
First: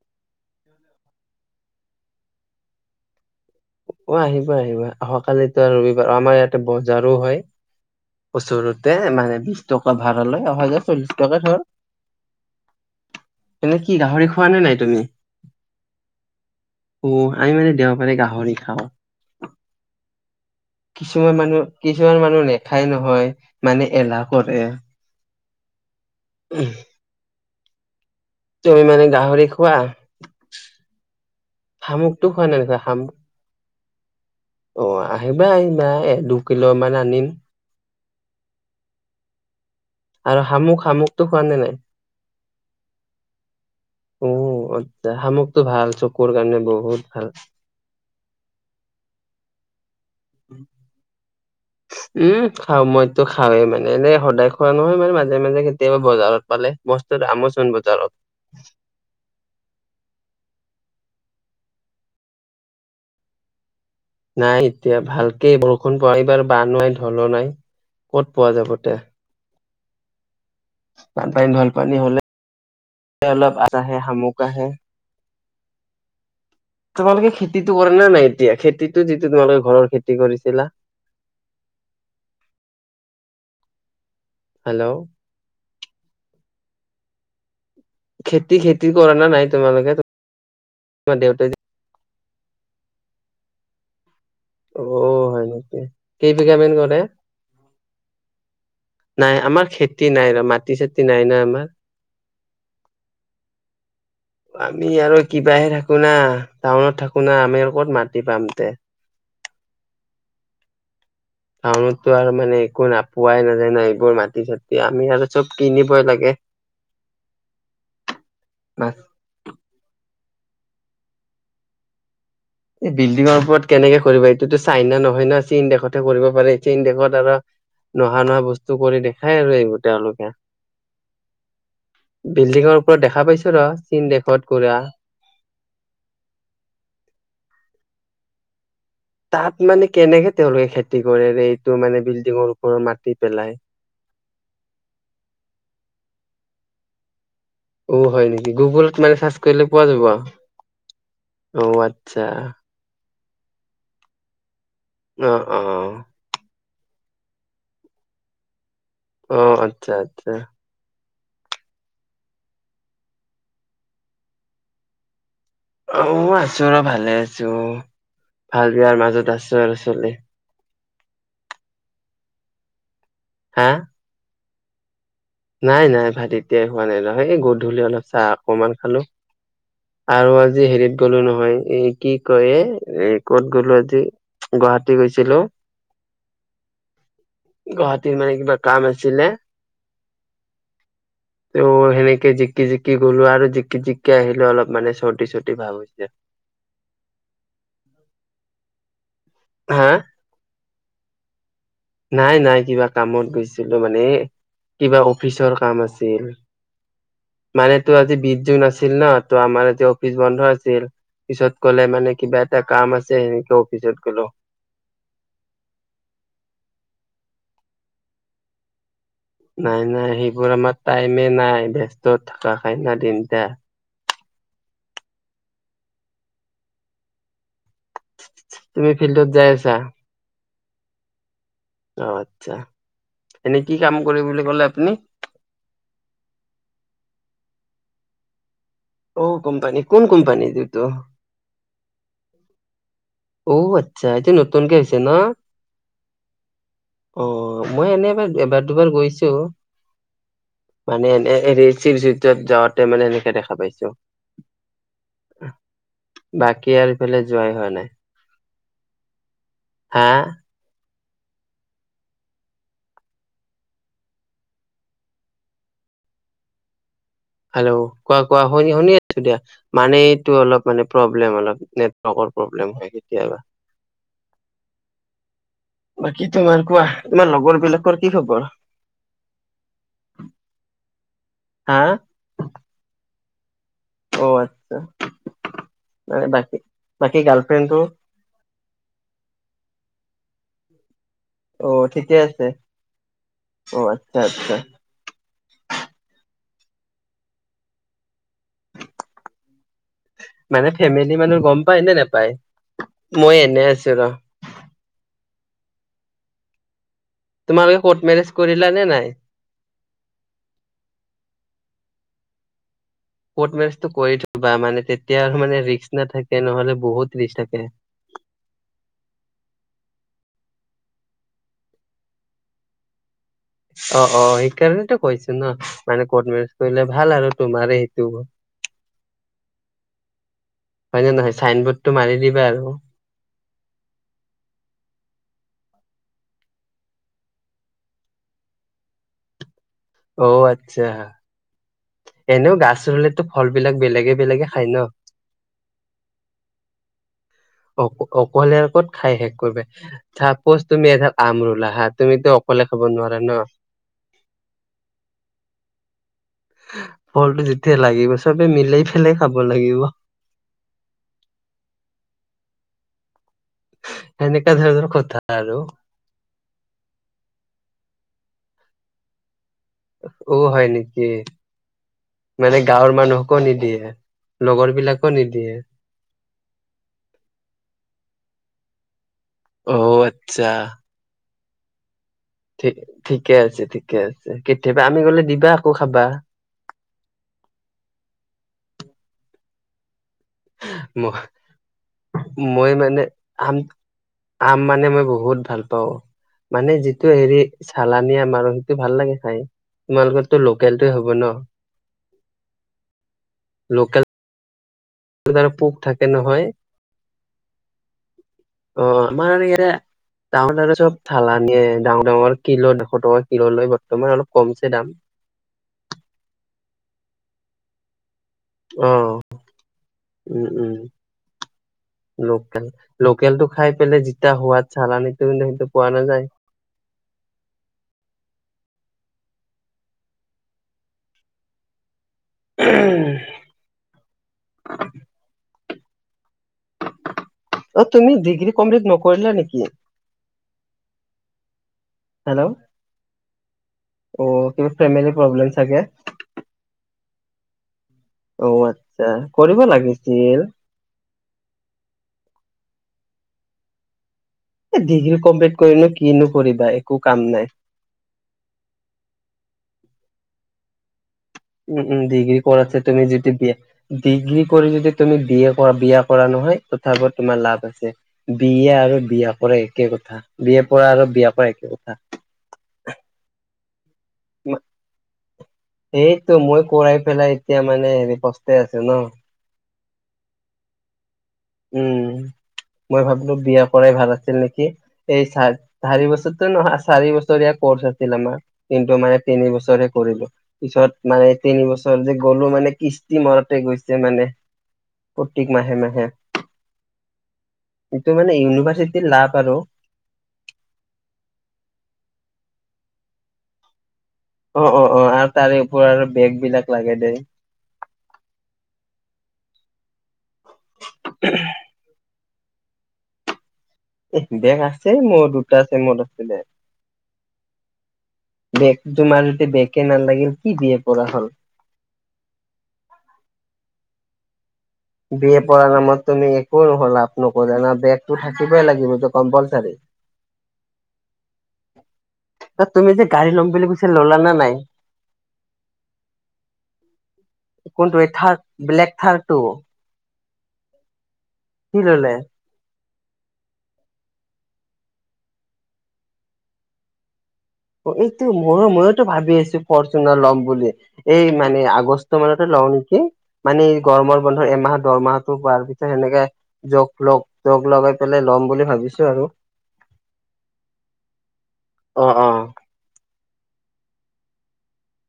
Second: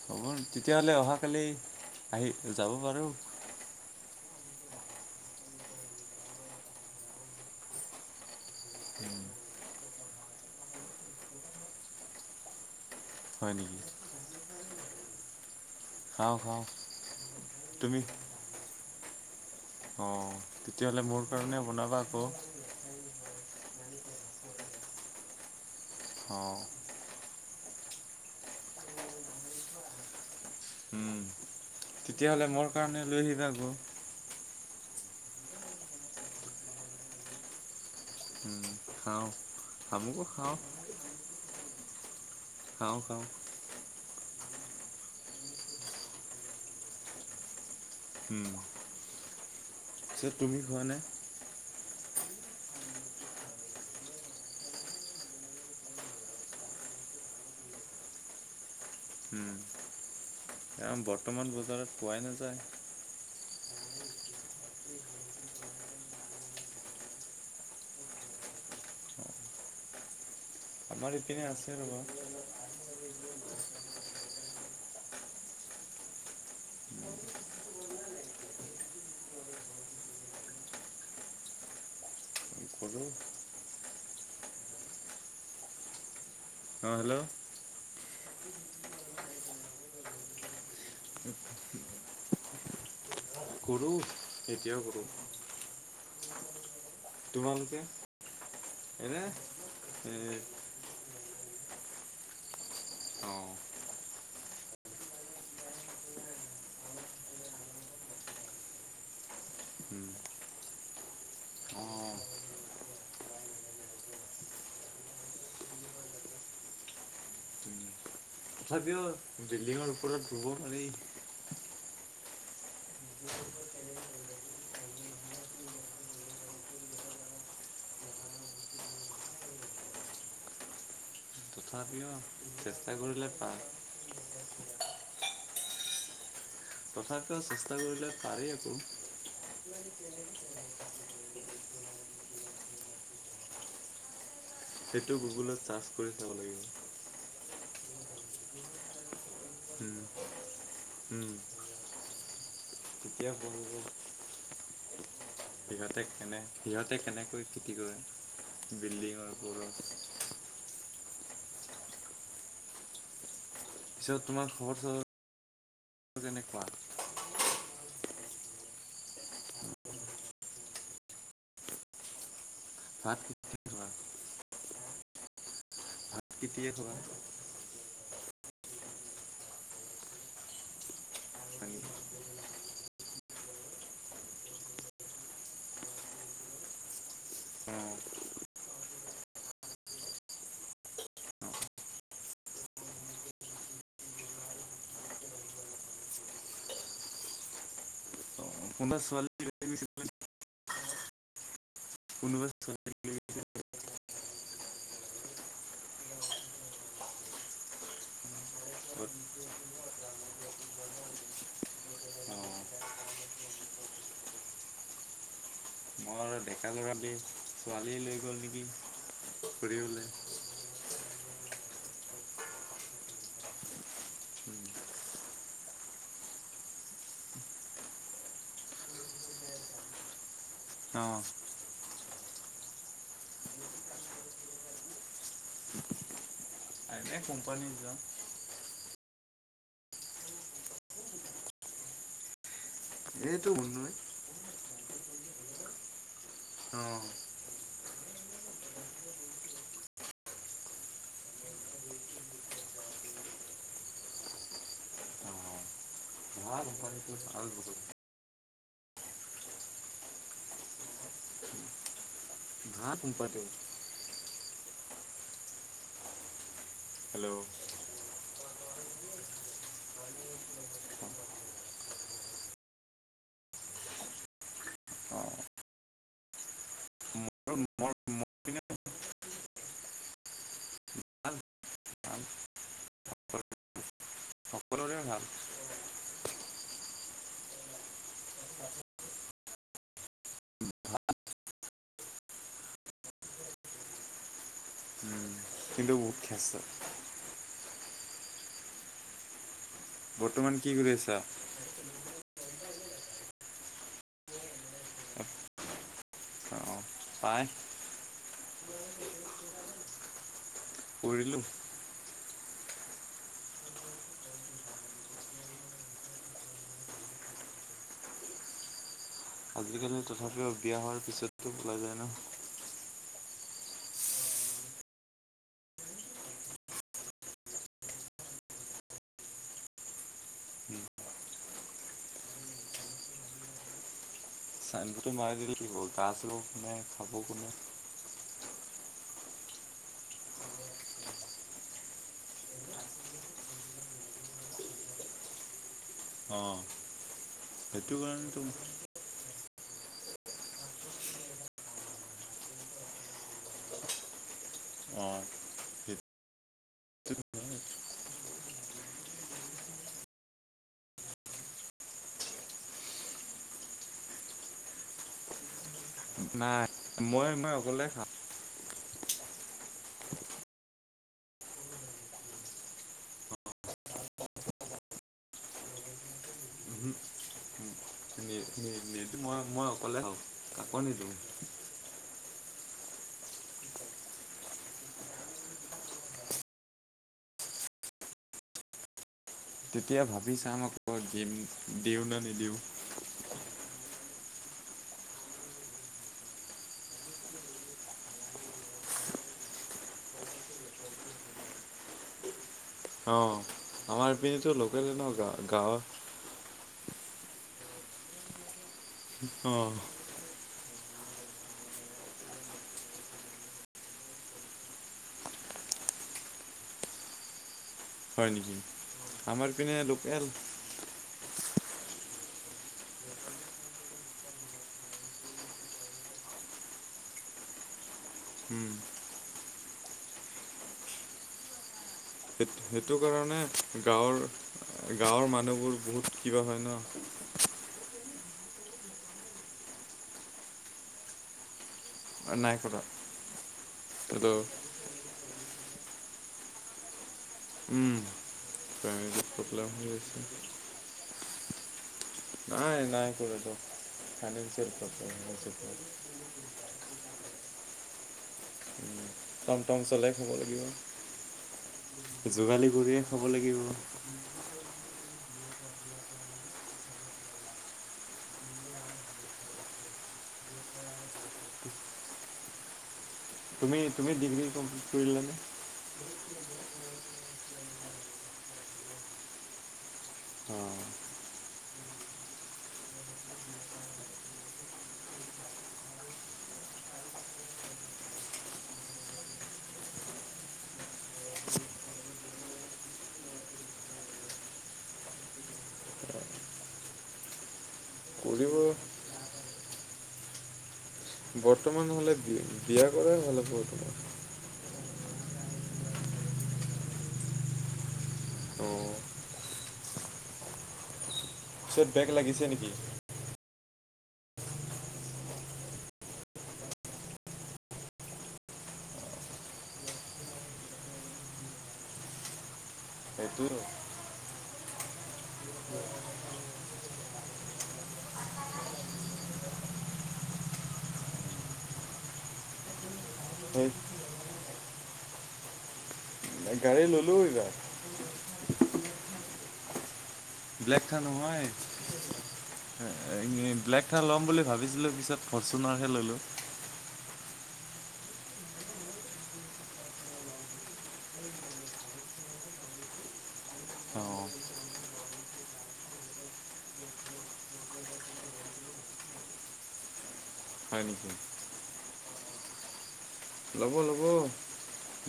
হ'ব, তেতিয়া হ'লে, অহাকালি আহি যাব পাৰো। অ', আহিবা, আহিবা, অহাাকালিতো আৰু ৰবিবাৰ, আমাৰ ইয়াতে বজাৰো হয়। ওচৰতে মানে বিশ টকা, ভাড়াালয় অহা যোৱা চল্লিশ টকা ধৰ। হয় এনে নেকি? কি, গাহৰি খোৱা নে নাই। [unintelligible] খাওঁ খাওঁ অ' আমি মানে তুমি দেওবাৰে গাহৰি খাওঁ অ', তেতিয়াহ'লে মোৰ কিছুমান কাৰণে মানুহ বনাবা কিছুমান আকৌ মানুহ নেখাই নহয়। মানে এলাহ কৰে। অ'। তুমি মানে গাহৰি খোৱা। উম। শামুকটো খোৱা তেতিয়াহ'লে নাই মোৰ দেখোন কাৰণে শামুক লৈ আহিবা [unintelligible] অ' আহিবা আহিবা, এক-দুই কিলো মান আনিম। উম, খাওঁ আমুকো আৰু খাওঁ শামুক-শামুকটো খোৱা নে নাই? খাওঁ-খাওঁ। উম, অ, তে শামুকটো ভাল চকুৰ কাৰণে বহুত ভাল। উম, পিছে তুমি খোৱা নে? উম, খাওঁ মইতো খাওৱেই মানে এনে সদায় খোৱা নহয় মানে মাজে-মাজে কেতিয়াবা বজাৰত পালে বস্তু দামোচোন বজাৰত। উম, কাৰণ বৰ্তমান বজাৰত পোৱাই নাযায়। নাই এতিয়া ভালকেই বৰষুণ প [unintelligible] এইবাৰ বান নাই ঢলো নাই ক'ত পোৱা যাব তে? আমাৰ ইপিনে বানপানী আছে ৰ'বা ঢলপানী হ'লে [inaudible] অলপ আ যা হে শামুক আহে। তোমালোকে খেতিটো কৰে নে নাই এতিয়া খেতিটো যিটো তোমালোকে ঘৰৰ খেতি কৰিছিলা? কৰোঁ হেল্ল', অঁ হেল্ল', খেতি-খেতি কৰা নে নাই তোমালোকে [inaudible] তোমাৰ দেউতাই যে কৰোঁ। এতিয়াও কৰোঁ। অ' হয় নেকি? কেই বিঘা মান কৰ তে তোমালোকে এনে নাই আমাৰ খেতি এ নাই ৰ মাটি-চাতি নাই ন' একো - [unintelligible] অ', আমি আৰু কিবাহে থাকোঁ না টাউনত থাকোঁ না আমি আৰু ক'ত মাটি পাম তে। উম, টাউনতো অঁ আৰু মানে একো না পোৱাই নাযায় না, এইবোৰ মাটি-চাটি আমি আৰু চব কিনিবই লাগে। তথাপিও বিল্ডিঙৰ ওপৰত ৰুব পাৰি। এই বিল্ডিঙৰ ওপৰত কেনেকে কৰিবা? এইটোতো চাইনা নহয় ন, চীন দেশতহে কৰিব পাৰে। চীন দেশত আৰু নোহা নোহোৱা বস্তু কৰি দেখায় আৰু এইবোৰ তেওঁলোকে। তথাপিও বিল্ডিঙৰ চেষ্টা ওপৰত দেখা কৰিলে পা পাইছো ৰ চীন দেশত কৰা। তথাপিও চেষ্টা কৰিলে পাৰি আকৌ। তাত মানে কেনেকে তেওঁলোকে খেতি কৰে ৰে, এইটো মানে বিল্ডিঙৰ ওপৰত মাতি পেলাই? সেইটো গুগলত ছাৰ্চ কৰি চাব লাগিব। অ হয় নেকি? গুগলত মানে ছাৰ্চ কৰিলে পোৱা উম, যাব। উম, অ আত্চ্ছ দা তেতিয়া [unintelligible] অ অ অ। সিহঁতে কেনে সিহঁতে কেনেকৈ খেতি কৰে? বিল্ডিঙৰ অ ওপৰত আত্চ্ছা আত্চ্ছা। পিছত তোমাৰ সহজ সৰল অ আছো ৰ ভালে আছো। ভাল বেয়াৰ মাজত আছো আৰু চলি। ভাত হা [unintelligible] নাই নাই ভাত তেতিয়াই কেতিয়া হোৱা খাবা নাই নহয়, এ গধূলি অলপ চাহ অকমান খালো। আৰু আজি হেৰিত গলো নহয়, পানী এ কি কয় এ ক'ত গ'লো আজি গুৱাহাটী গৈছিলো, অঁ গুৱাহাটীৰ মানে কিবা কাম আছিলে, ত সেনেকে জিকি জিকি গলো আৰু জিকি জিকি আহিলো অলপ। মানে চৰ্দি চৰ্দি ভাব হৈছে। আপোনাৰ ছোৱালী [unintelligible] হা? নাই কোনোবা নাই কিবা ছোৱালী কামত গৈছ ছিলো মানে, কিবা অফিচৰ কাম আছিল, মানে তো আজি বিছ জুন নাছিল ন, ত আমাৰ আজি অফিচ বন্ধ আছিল, পিছত ক'লে মানে কিবা অঁ এটা কাম আছে সেনেকে অফিচত গ'লো। [unintelligible] ছোৱালীয়ে লৈ গ'ল নেকি। নাই ফুৰিবলৈ নাই, সেইবোৰ আমাৰ তাই মে নাই, ব্যস্ত থাকা খাইনা দিনটা। তুমি ফিল্ডত যাই আছা? অ'। অ' আচ্ছা, এনেই কি কাম কৰি বুলি ক'লে আপুনি? এনেই কোম্পানীত যাওঁ। অ' কোম্পানী, কোন কোম্পানী এতো? এইটো অ' মুন্নই আচ্ছা, এইটো নতুকে হৈ ছেনা? অঁ অ'। মই এনে এবাৰ এবাৰ দুবাৰ গৈছো, মানে এনে [unintelligible] যাওঁতে মানে এনেকে দেখা পাইছো, বা ভাল য়াৰ কোম্পানীটো ইফালে ভাল যোৱাই হোৱা বহুত নাই। হা? ভাত সোমপাতেও হেল্ল', কোৱা কোৱা। শুনি, শুনি আছোঁ দিয়া, মানে এইটো অলপ মানে প্ৰব্লেম অলপ, নেটৱৰ্কৰ প্ৰব্লেম হয় কেতিয়াবা, অঁ বাকী তোমাৰ কোৱা তোমাৰ মোৰ মোৰ লগৰবিলাকৰ কি মোৰ খবৰ? পিনে ভাল হা? ভাল অ', আচ্ছা, সকলোৰে ভাল মানে বাকী, বাকী গাৰ্লফ্ৰেণ্ডটো? অ', ঠিকে আছে, অ', আচ্ছা, আচ্ছা। উম, কিন্তু বহুত খেছৰা। বৰ্তমান মানে কি কৰি ফেমিলি আছা? মানুহ গম পায় নে নেপায়? মই এনে আছোঁ ৰ'। অ, পাই তোমালোকে ক'ৰ্ট মেৰেজ কৰিলা নে নাই? কৰিলোঁ। ক'ৰ্ট মেৰেজটো কৰি থ'বা মানে, তেতিয়া আৰু মানে ৰিস্ক নাথাকে, নহ'লে বহুত ৰিস্ক থাকে। আজিকালি তথাপিও বিয়া হোৱাৰ পিছতো পলাই যায় ন? অ' অ' সেইকাৰণেতো কৈছো ন, মানে ক'ৰ্ট মেৰেজ কৰিলে ভাল আৰু, তোমাৰ সেইটো। হয়নে নহয়? চাইনবৰ্ডটো মাৰি দিবা আৰু। চাইনটো মাৰি দিলে কি হ'ব [unintelligible] খাব কোনে? অ' আটচ্ছা। এনেও গাছ ৰুলেতো ফলবিলাক বেলেগে বেলেগে খায় ন। অ, সেইটো অ' কাৰণেতো অকলে কত খাই শে চাপ'জ তুমি এডাল আম ৰুলা, হা! তুমিতো অকলে খাব নোৱাৰা ন। অ'। ফলটো যেতিয়া লাগিব, চবে মিলাই পেলাই খাব লাগিব। সেনেকা ধৰণৰ কথা আৰু। নাই মই মই অকলে খাম। উ হয় নেকি? মানে গাঁৱৰ মানুহকো নিদিয়ে, লগৰ বিলাকো নিদিয়ে। ম-মই অ অকলে খাও, আচ্ছা। কাকো নিদিওঁ। ঠিকে আছে ঠিকে আছে, কেতিয়াবা আমি গলে দিবা আকৌ খাবা। তেতিয়া ভাব ভাবি চাম আক, ম দিওঁ নে নিদিওঁ? মই মানে আম আম মানে মই বহুত ভাল পাওঁ। মানে, যিটো হেৰি চালানি আম আৰু সেইটো ভাল লাগে খাই তোমালোকৰটো লোকেলটোৱে হ'ব ন। অ' আমাৰ পিনেটো লোক টো তাৰে পোক থাকে নহয়। অ আমাৰ অ, ইয়াতে টাউন আৰু চব ছালানিয়ে ডাঙৰ ডাঙৰ কিলো দুশ টকা কিলো লয় বৰ্তমান অলপ কমছে দাম। হয় নেকি অ আমাৰ পিনে লোকেল। উম উম। লোকেল লোকেলটো খাই পেলাই যেতিয়া সোৱাদ চালানীটো কিন্তু সেইটো পোৱা নাযায়। হুম। সেট সেইটো কাৰণে গাঁৱৰ গাঁৱৰ মানুহবোৰ বহুত কিবা হয় ন। অ তুমি ডিগ্ৰী কমপ্লিট নকৰিলা নেকি? হেল্ল' নাই কৰা অ সেইটো কিবা ফেমেলি প্ৰব্লেম চাগে। ফেমিলি অ আচ্ছা কৰিব প্ৰব্লেম হৈ আছে লাগিছিল। নাই নাই কৰাটো। এই ডিগ্ৰী কমপ্লিট কৰিনো কিনো কৰিবা একো কাম নাই টম টম চলাই খাব লাগিব উম উম ডিগ্ৰী যোগালী কৰাছে কৰিয়ে তুমি খাব যদি বিয়া লাগিব ডিগ্ৰী কৰি যদি তুমি বিয়ে কৰা বিয়া কৰা নহয় তথাপও তোমাৰ লাভ আছে বিয়া আৰু বিয়া কৰা একে কথা বিয়ে কৰা আৰু বিয়া কৰা একে কথা তুমি তুমি ডিগ্ৰী কমপ্লিট কৰিলানে সেইটো মই কৰাই পেলাই এতিয়া মানে হেৰি পস্তাই আছো ন উম মই ভাবিলো বিয়া কৰাই ভাল আছিল নেকি এই চা চাৰি বছৰতো নহয় চাৰি বছৰীয়া কৰ্চ আছিল আমাৰ কিন্তু মানে তিনি বছৰে কৰিলো পিছত মানে তিন বছৰ যে গলো মানে কিস্তি মৰোতে গৈছে মানে প্ৰতিক মাহে মাহে এইটো মানে কৰিব ইউনিভাৰ্চিটিৰ লাভ আৰু, বৰ্তমান হ'লে বি বিয়া কৰাই ভাল হ'ব তোমাৰ। অ' অ' অ' আৰু তাৰে ওপৰ আৰু বেগ বিলাক লাগে দে। অঁ [unintelligible] চট বেগ লাগিছে নেকি? এ বেগ আছে মোৰ দুটা চেমত আছিলে। বেগটো মাৰোতে বেগে না লাগিল কি বি এ পৰা হ'ল। সেইটো বিএ পঢ়াৰ নামত তুমি একো নহ' লাভ নকৰি ন বেগটো থাকিবই লাগিবতটো কম্পালচাৰী। ত তুমি যে গাড়ী ল'ম বুলি সেই কৈছা ল'লা নে নাই? গাড়ী ল'লোঁ এইবাৰ কোনটো এ থাৰ ব্লেক থাৰৰ্টো, ব্লেক থাৰ নহয়। কি ল'লে? ব্লেকথাৰ ল'ম বুলি ভাবিছিলো, পিছত ফৰ্চুনাৰ হে ল'লো। অ এইটো ময়ো ময়ো ভাবি আছো ফৰচুনাৰ লম বুলি, এই মানে আগষ্ট মানতে লওঁ নেকি, মানে গৰমৰ অঁ বন্ধৰ এমাহ দৰমহাটো পোৱাৰ পিছত সেনেকে জগ লগ জগ লগাই পেলাই লম বুলি ভাবিছো আৰু। হয় নেকি? অ' অ' ল'ব ল'ব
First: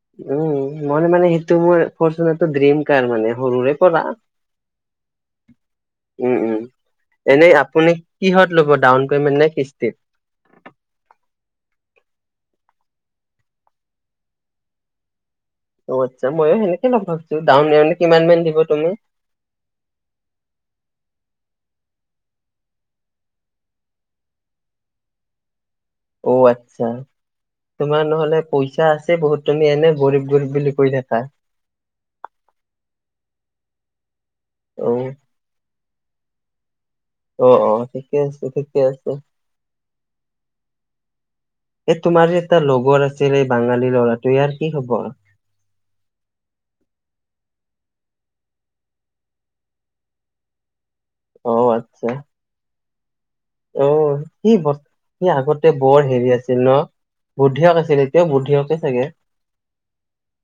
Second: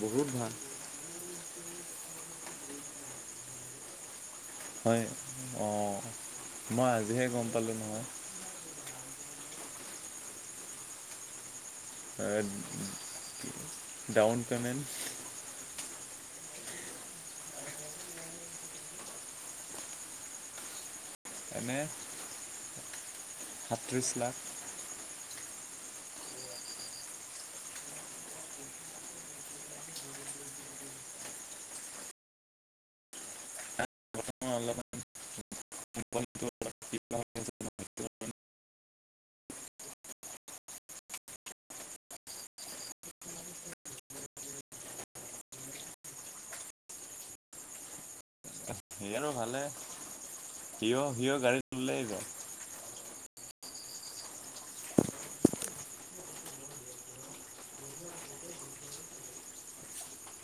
বহুত উম ভাল। মই মানে সেইটো মোৰ ৰ্ফচুনাৰটো ড্ৰিম কাৰ মানে সৰুৰে পৰা, হয় অঁ উম উম মই আজিহে গম এনেই পালোঁ আপুনি নহয়, কিহত ল'ব ডাউন পেমেণ্ট নে কিস্তিত। Down payment. অ' আচ্ছা ময়ো সেনেকে লম ভাবছো ডাউন পেমেণ্ট কিমান মান দিব তুমি? এনে সাতত্ৰিছ লাখ। অ' আচ্ছা তোমাৰ নহলে পইচা আছে বহুত, তুমি এনে গৰীব গৰীব বুলি কৈ থাকা। অঁ, অলপ অ' অ' অ' ঠিকে আছে ঠিকে আছে এ তোমাৰ যে এটা লগৰ আছিল বাঙালী লৰাটো ইয়াৰ কি খবৰ? ইয়াৰো ভালে। কিয়, সিও অ গাড়ী কিনিলে? আচ্ছা অ' সি বত সি আগতে বৰ হেৰি আছিল ন বুদ্ধিয়ক আছিল, এতিয়াও বুদ্ধিয়কে চাগে।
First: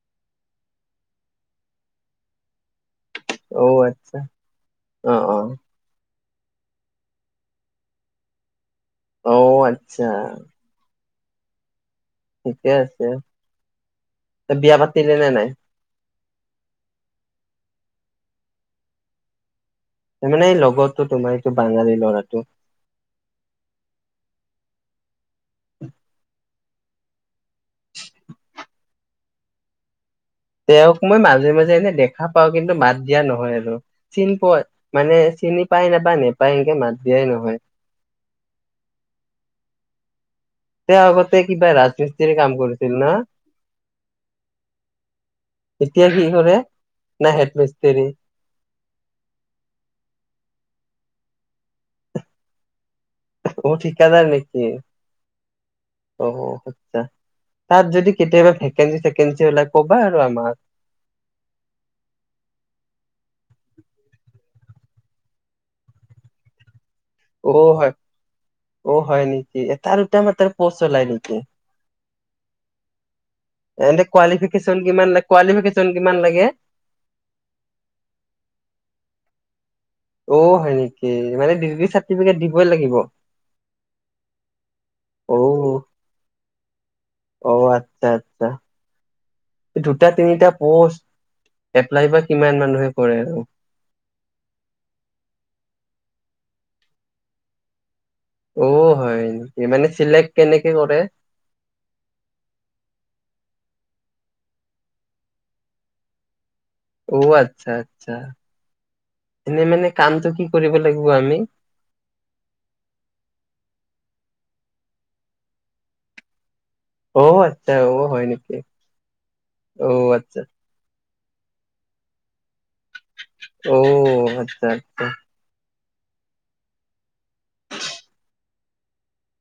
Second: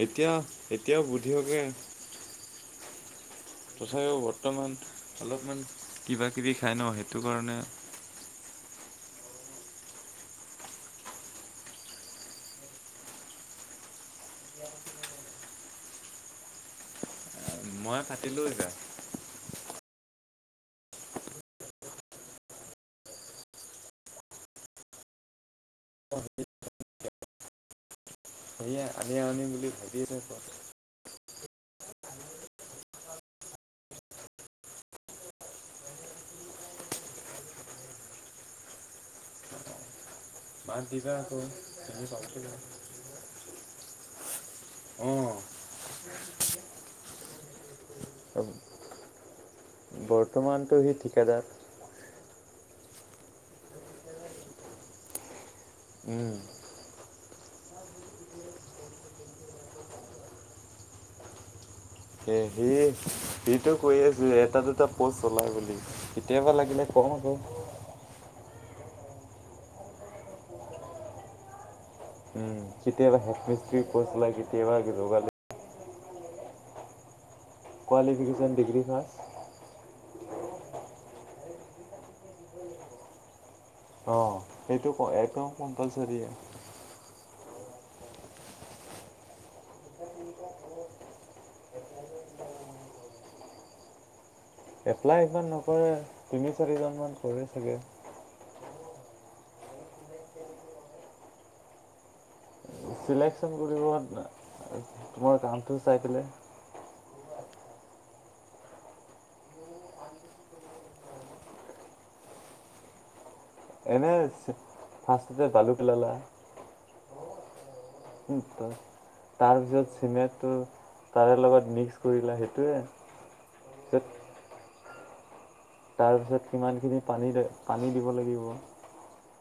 এতিয়া এতিয়াও বুদ্ধিয়কে। অ তথাপিও, আচ্ছা বৰ্তমান অ অ অলপমান কিবাকিবি খাই ন সেইটো কাৰণে অ' আচ্ছা, ঠিকে আছে, বিয়া পাতিলে নে নাই? মই পাতিলোঁ এইবাৰ। তাৰমানে এই লগতো তোমাৰ এইটো বাঙালী লৰাটো। উ আনিম আনিম বুলি ভাবি থাকে। তেওঁক মই মাজে মাজে এনে দেখা পাওঁ, কিন্তু মাত দিয়া নহয় আৰু চিনি পোৱা মানে চিনি পাই নাপায় নেপায় এনেকে মাত দিয়াই নহয়। মাত তেওঁ দিবা আকৌ আগতে কিবা তুমি পাব ৰাজমিস্ত্ৰি কাম লাগিব। কৰিছিল ন। অ এতিয়া কি কৰে? না হেড মিস্ত্ৰী, বৰ্তমানটো সি ঠিকাদাৰ। অ' ঠিকাদাৰ নেকি? অ' উম আচ্ছা। তাত যদি কেতিয়াবা ভেকেঞ্চি চেকেঞ্চি ওলাই কবা আৰু আমাক। এ সেয়ে সেইটো কৈ আছো এটা দুটা পষ্ট ওলাই বুলি, কেতিয়াবা লাগিলে অ হয় [unintelligible] অ' হয় নেকি, এটা দুটা মাএ পষ্ট ওলায় নেকি? কেতিয়াবা হেডমিষ্ট্ৰ্ৰী পষ্ট ওলাই কেতিয়াবা এনেকুৱাটাইপ চোন কিমান লাগে। Qualification degree pass. অ'হয় নেকি, মানে ডিগ্ৰী চাৰ্টিফিকেট দিবই লাগিব। সেইটো অ একদম কম্পালচৰীয়ে। অ' আচ্ছা, আচ্ছা। দুটা তিনিটা পষ্ট এপ্লাই বা কিমান মানুহে কৰে আৰু। এপ্লাই সিমান নকৰে তিনি চাৰিজন মান কৰে চাগে। অ' হয় নেকি মানে চিলেক্ট কেনেকে কৰে? চিলেকশ্যন কৰিব তোমাৰ কামটোও চাই পিনে। অ' আচ্ছা, আচ্ছা। এনে মানে কামটো কি কৰিব লাগিব আমি। এনে ফাষ্টতে বালু পেলালা। অ' আচ্ছা অ' হয় নেকি? তাৰপিছত অ' আচ্ছা। চিমেণ্টটো তাৰে লগত মিক্স কৰিলা সেইটোৱে। পিছত অ' আচ্ছা। [inaudible] তাৰপিছত সিমানখিনি পানী পানী দিব লাগিব।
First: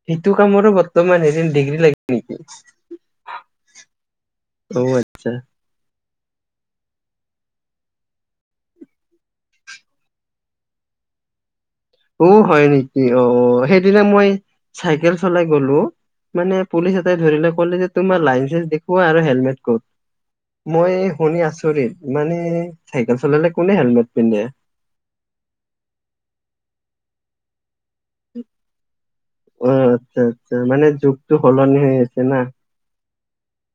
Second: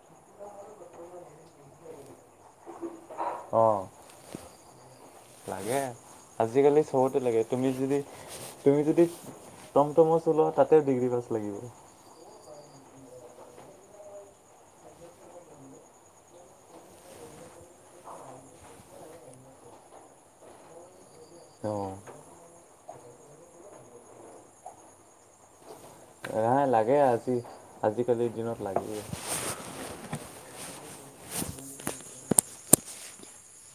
সিটো কামৰো বৰ্তমান এদিন ডিগ্ৰী লাগে নেকি অ' আচ্ছা। লাগে আজিকালি চবতে লাগে তুমি যদি তুমি যদি টমটমো চলোৱা তাতে ডিগ্ৰী পাছ লাগিব। অ'হয় নেকি? অ' অ' সেইদিনা মই চাইকেল চলাই গ'লো মানে পুলিচ এটাই ধৰিলে ক'লে যে তোমাৰ লাইচেন্স দেখুওৱা আৰু হেলমেত ক'ত, মই শুনি অ'। আচৰিত মানে চাইকেল চলালে কোনে হেলমেত পিন্ধে। নাই লাগে আজি আজিকালিৰ দিনত লাগেয়ে। অ আচ্ছা আচ্ছা মানে যুগটো সলনি হৈ আছে না।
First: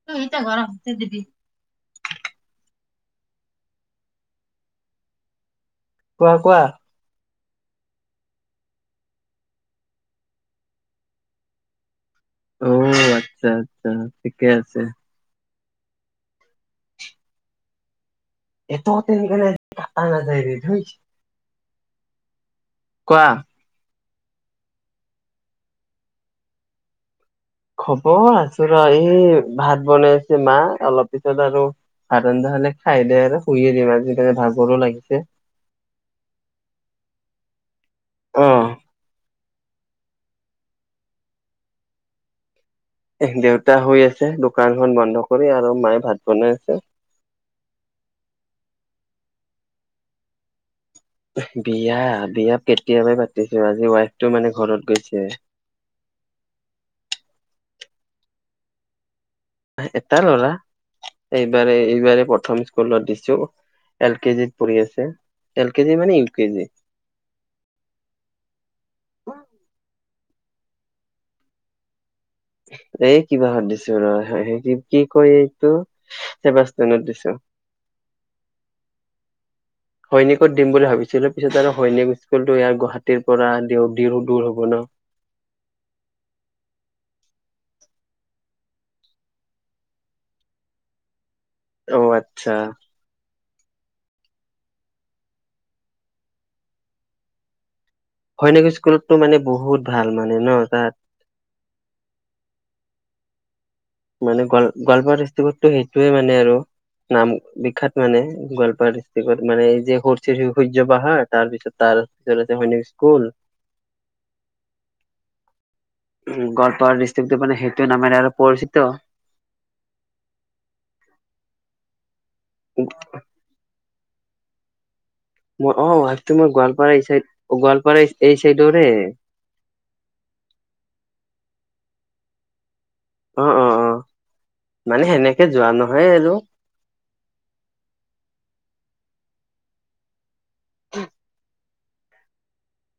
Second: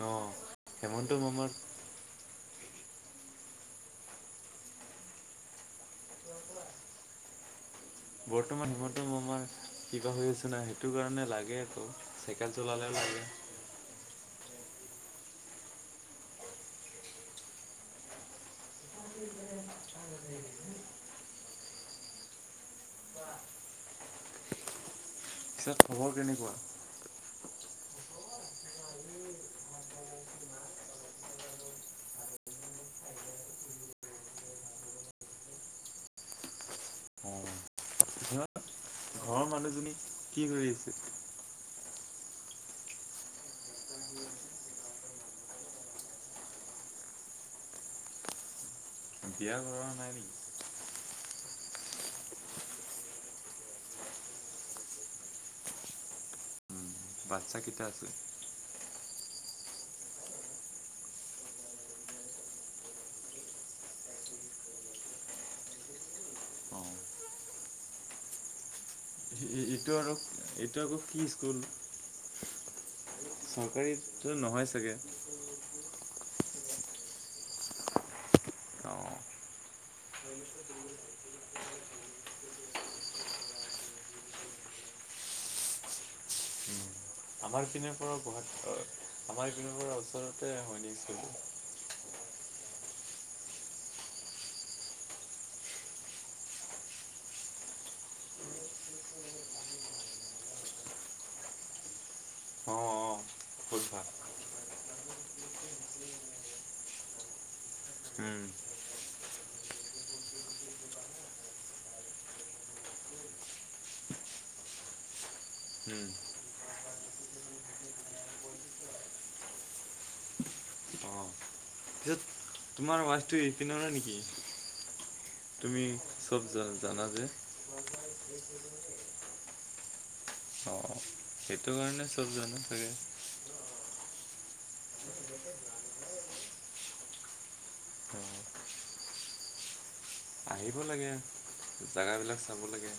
অ', হৈছে হেমন্ত দিবি। মামাৰ কোৱা' কোৱা? বৰ্তমান হিমন্ত মামাৰ কিবা হৈ আছে না সেইটো কাৰণে লাগে আকৌ। চাইকেল অ চলালেও লাগে। আচ্ছা আচ্ছা ঠিকে আছে। এইটো তেনেকে কাটা নাযায় ৰে ধুই কোৱা। পিছত খবৰ কেনেকুৱা? হব আছো ৰ এই ভাত বনাইছে মা অলপ পিছত আৰু ভাত ৰন্ধা খলে খাই দে আৰু শুইে দিম আজি ভাগৰো লাগিছে অহ। ঘৰৰ মানুহজনী কি কৰি আছে? এ দেউতা শুই আছে দোকানখন বন্ধ কৰি আৰু মায়ে ভাত বনাই আছে। বিয়া কৰা নাই নেকি। বিয়া বিয়া কেতিয়াবাই পাতিছো আজি ৱাইফটো মানে ঘৰত গৈছে। বাচ্ছা কেতিয়া আছে? এটা ল'ৰা এইবাৰে এইবাৰে প্ৰথম স্কুলত দিছো এল কেজিত পঢ়ি আছে এল কেজি মানে ইউ কেজি। অঁ এইটো আৰু এইটো আকৌ কি স্কুল? [unintelligible] এই কিবা সধিছো ৰ', চৰকাৰীটো নহয় স চাগে কি কয় এইটো? [unintelligible] অ' সৈনিকত দিম বুলি ভাবিছিলোঁ পিছত আৰু সৈনিক স্কুলটো ইয়াৰ গুৱাহাটীৰ পৰা দূৰ হ'ব ন'। আমাৰ পিনে পৰা, আমাৰ পিনে পৰা ওচৰতে হৈনিক স্কুলতো। অ' আত্ছা। হৈনিক স্কুলততো মানে বহুত ভাল মানে ন তাত? অ' অ'। মানে গোৱাল গোৱালপাৰা ডিষ্ট্ৰিকতটো সেইটোৱে মানে আৰু নাম বিখ্যাত মানে, অঁ গোৱালপাৰা ডিষ্ট্ৰিকত মানে, এই যে সূৰ্য পাহাৰ তাৰ পিছত তাৰ পিছতে সৈনিক স্কুল। উ, গোৱালপাৰা ডিষ্ট্ৰিকটো মানে সেইটো নামেৰে আৰু পৰিচিত। পিছত তোমাৰ মাছটো এই পিনৰে নি কি মই অ', মই গোৱালপাৰা এই চাইড গোৱালপাৰ এই চাইডৰে। অ' সেইটো কাৰণে চব জানা চাগে? অ' অ' অ' মানে সেনেকে যোৱা নহয় আৰু। অঁ আহিব লাগে। জেগা বিলাক চাব লাগে।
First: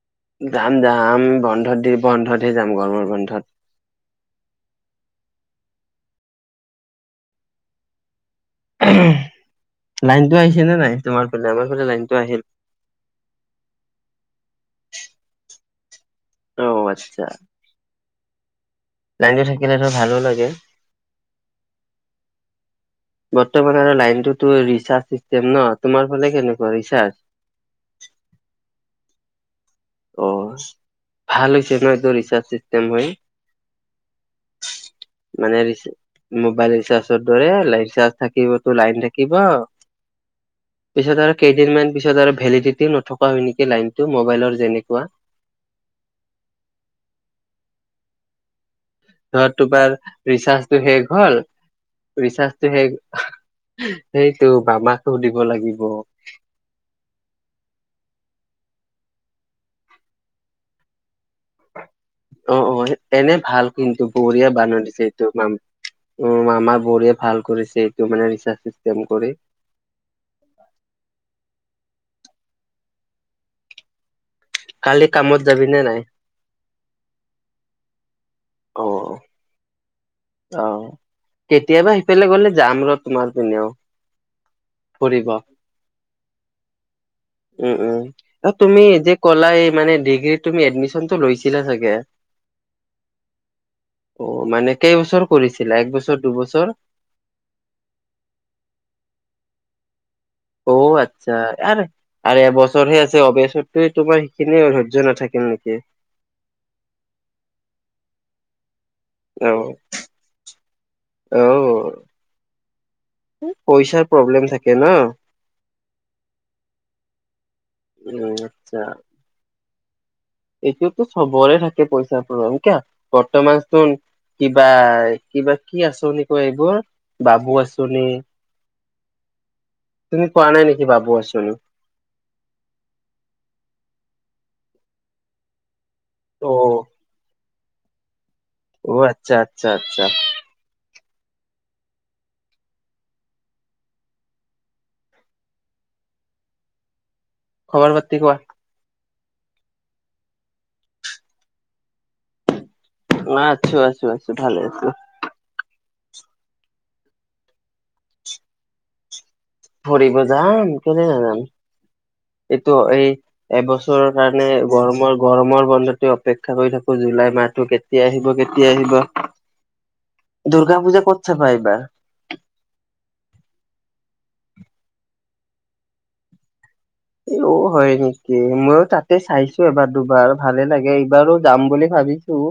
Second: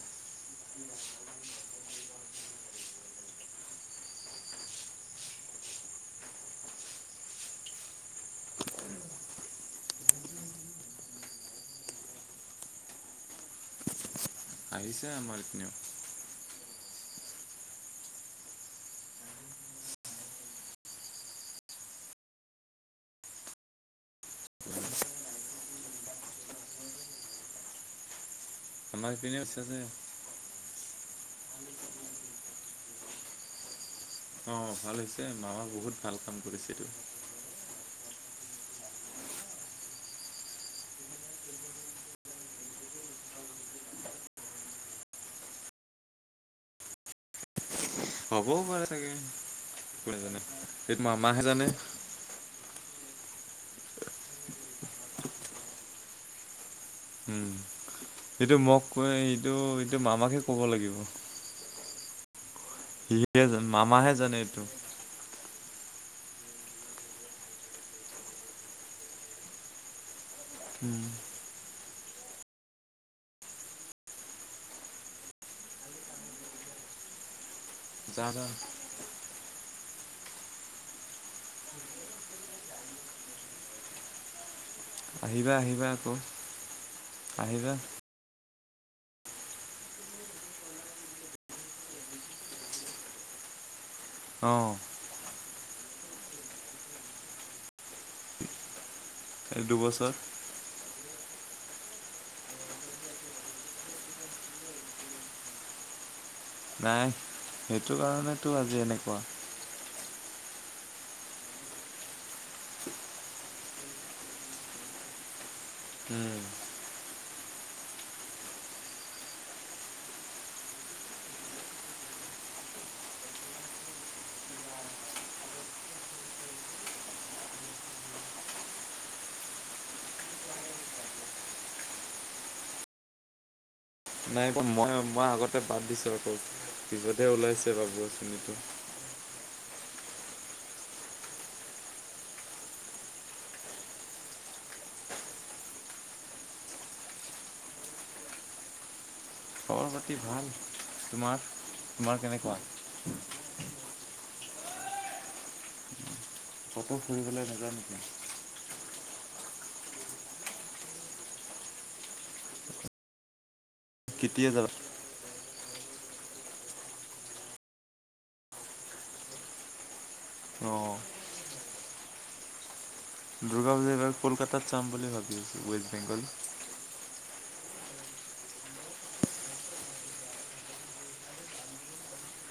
যাম যাম বন্ধত। বন্ধতহে যাম গৰমৰ বন্ধত। লাইনটো আহিছে নে নাই তোমাৰ ফালে, আমাৰ ফালে লাইনটো আহিল। আহিছে আমাৰ এপিনেও। অ', আচ্ছা। লাইনটো থাকিলেটো ভালো লাগে। বৰ্তমান আৰু লাইনটোতো ৰিচাৰ্জ চিষ্টেম ন', তোমাৰ ফালে কেনেকুৱা ৰিচাৰ্জ? আমাৰেপিনে চেম এ অ' ভাল হৈছে ন' এইটো ৰিচাৰ্জ চিষ্টেম হৈ। অ ভাল হৈছে মানে মামা ৰিচ, বহুত ভাল কাম কৰিছে মোবাইল ৰিচাৰ্জৰ দৰে লাইট চাৰ্জ থাকিবতো লাইন থাকিব, পিছত আৰু কেইদিনমান পিছত আৰু ভেলিডিটিও নথকা হয় নেকি লাইনতটো, মবাইলৰ যেনেক কোৱা। হ'বও পাৰে। চাগে ধৰ, তোমাৰ কোনে জানে ৰিচাৰ্জটো এইটো শেষ হ'ল, মামাহে জানে ৰিচাৰ্জটো শেষ সেইটো মামাক সুধিব লাগিব। উম, সেইটো মোক কৈ এইটো, এইটো মামাকহে ক'ব লাগিব। অ'! অ'! এনে সিহে ভাল জানে, কিন্তু, মামাহে জানে বঢ়িয়া এইটো বানাই দিছে এইটো মাম উম, মামা বৰেই ভাল কৰিছে, এইটো মানে ৰিচাৰ্জ ছিষ্টেম কৰি। উম কালি কামত যাবিনে নাই? যাম। অ'! অ'! কেতিয়াবা সিফালে গ'লে যাম ৰ' তোমাৰ পিনেও। ফুৰিব আহিবা, আহিবা আকৌ আহিবা। উম উম তুমি যে ক'লা এই মানে, ডিগ্ৰীত তুমি এডমিচনটো লৈছিলা চাগে! অ'! মানে কেইবছৰ কৰিছিলা এক বছৰ দুবছৰ? দুবছৰ। অ'! আচ্ছা! আৰু আৰু এবছৰহে আছে। এবছৰটোৱে তোমাৰ সেইখিনি ধৈৰ্য্য নাথাকিল নেকি। নাই, সেইটো কাৰণেতো আজি এনে অ'! অঁ! পইচাৰ প্ৰব্লেম থাকে ন'? উম! উম, আচ্ছা! এইটোতো চবৰে থাকে। পইচাৰ প্ৰ কিয় বৰ্তমানচোন কিবা কিবা কি আঁচনি কয়, এইবোৰ বাবু আঁচনি। তুমি পোৱা নাই নেকি বাবু আঁচনি? নাই পোৱা। মই পোৱা আগতে বাদ দিছোঁ। আকৌ অ পিছতহে ওলাইছে। বাবু আঁচনি [unintelligible] অ'! আচ্ছা! আচ্ছা! আচ্ছা! খবৰ পাতি কোৱা? খবৰ পাতি ভাল। তোমাৰ তোমাৰ কেনেকুৱা? নাই। আছোঁ! আছোঁ! আছোঁ! ভালে, ভালে! কটো ফুৰিবলৈ নেযায় নেকি? ফুৰিব যাম। কেলেই নযাম। এইটো এই এবছৰৰ কাৰণে, কেতিয়া যাবা? গৰমৰ গৰমৰ বন্ধত অপেক্ষা কৰি থাকোঁ। জুলাই মাহটো কেতিয়া আহিব! কেতিয়া আহিব! দুৰ্গা অ' পূজা ক'ত চাবা এইবাৰ? দুৰ্গা পূজা এইবাৰ কলকাতাত চাম বুলি ভাবি আছোঁ! ৱেষ্ট বেংগল। অ'! হয় নেকি মইয়ো তাতে চাইছোঁ এবাৰ, দুবাৰ ভালে লাগে। এইবাৰো যাম বুলি ভাবিছোঁ!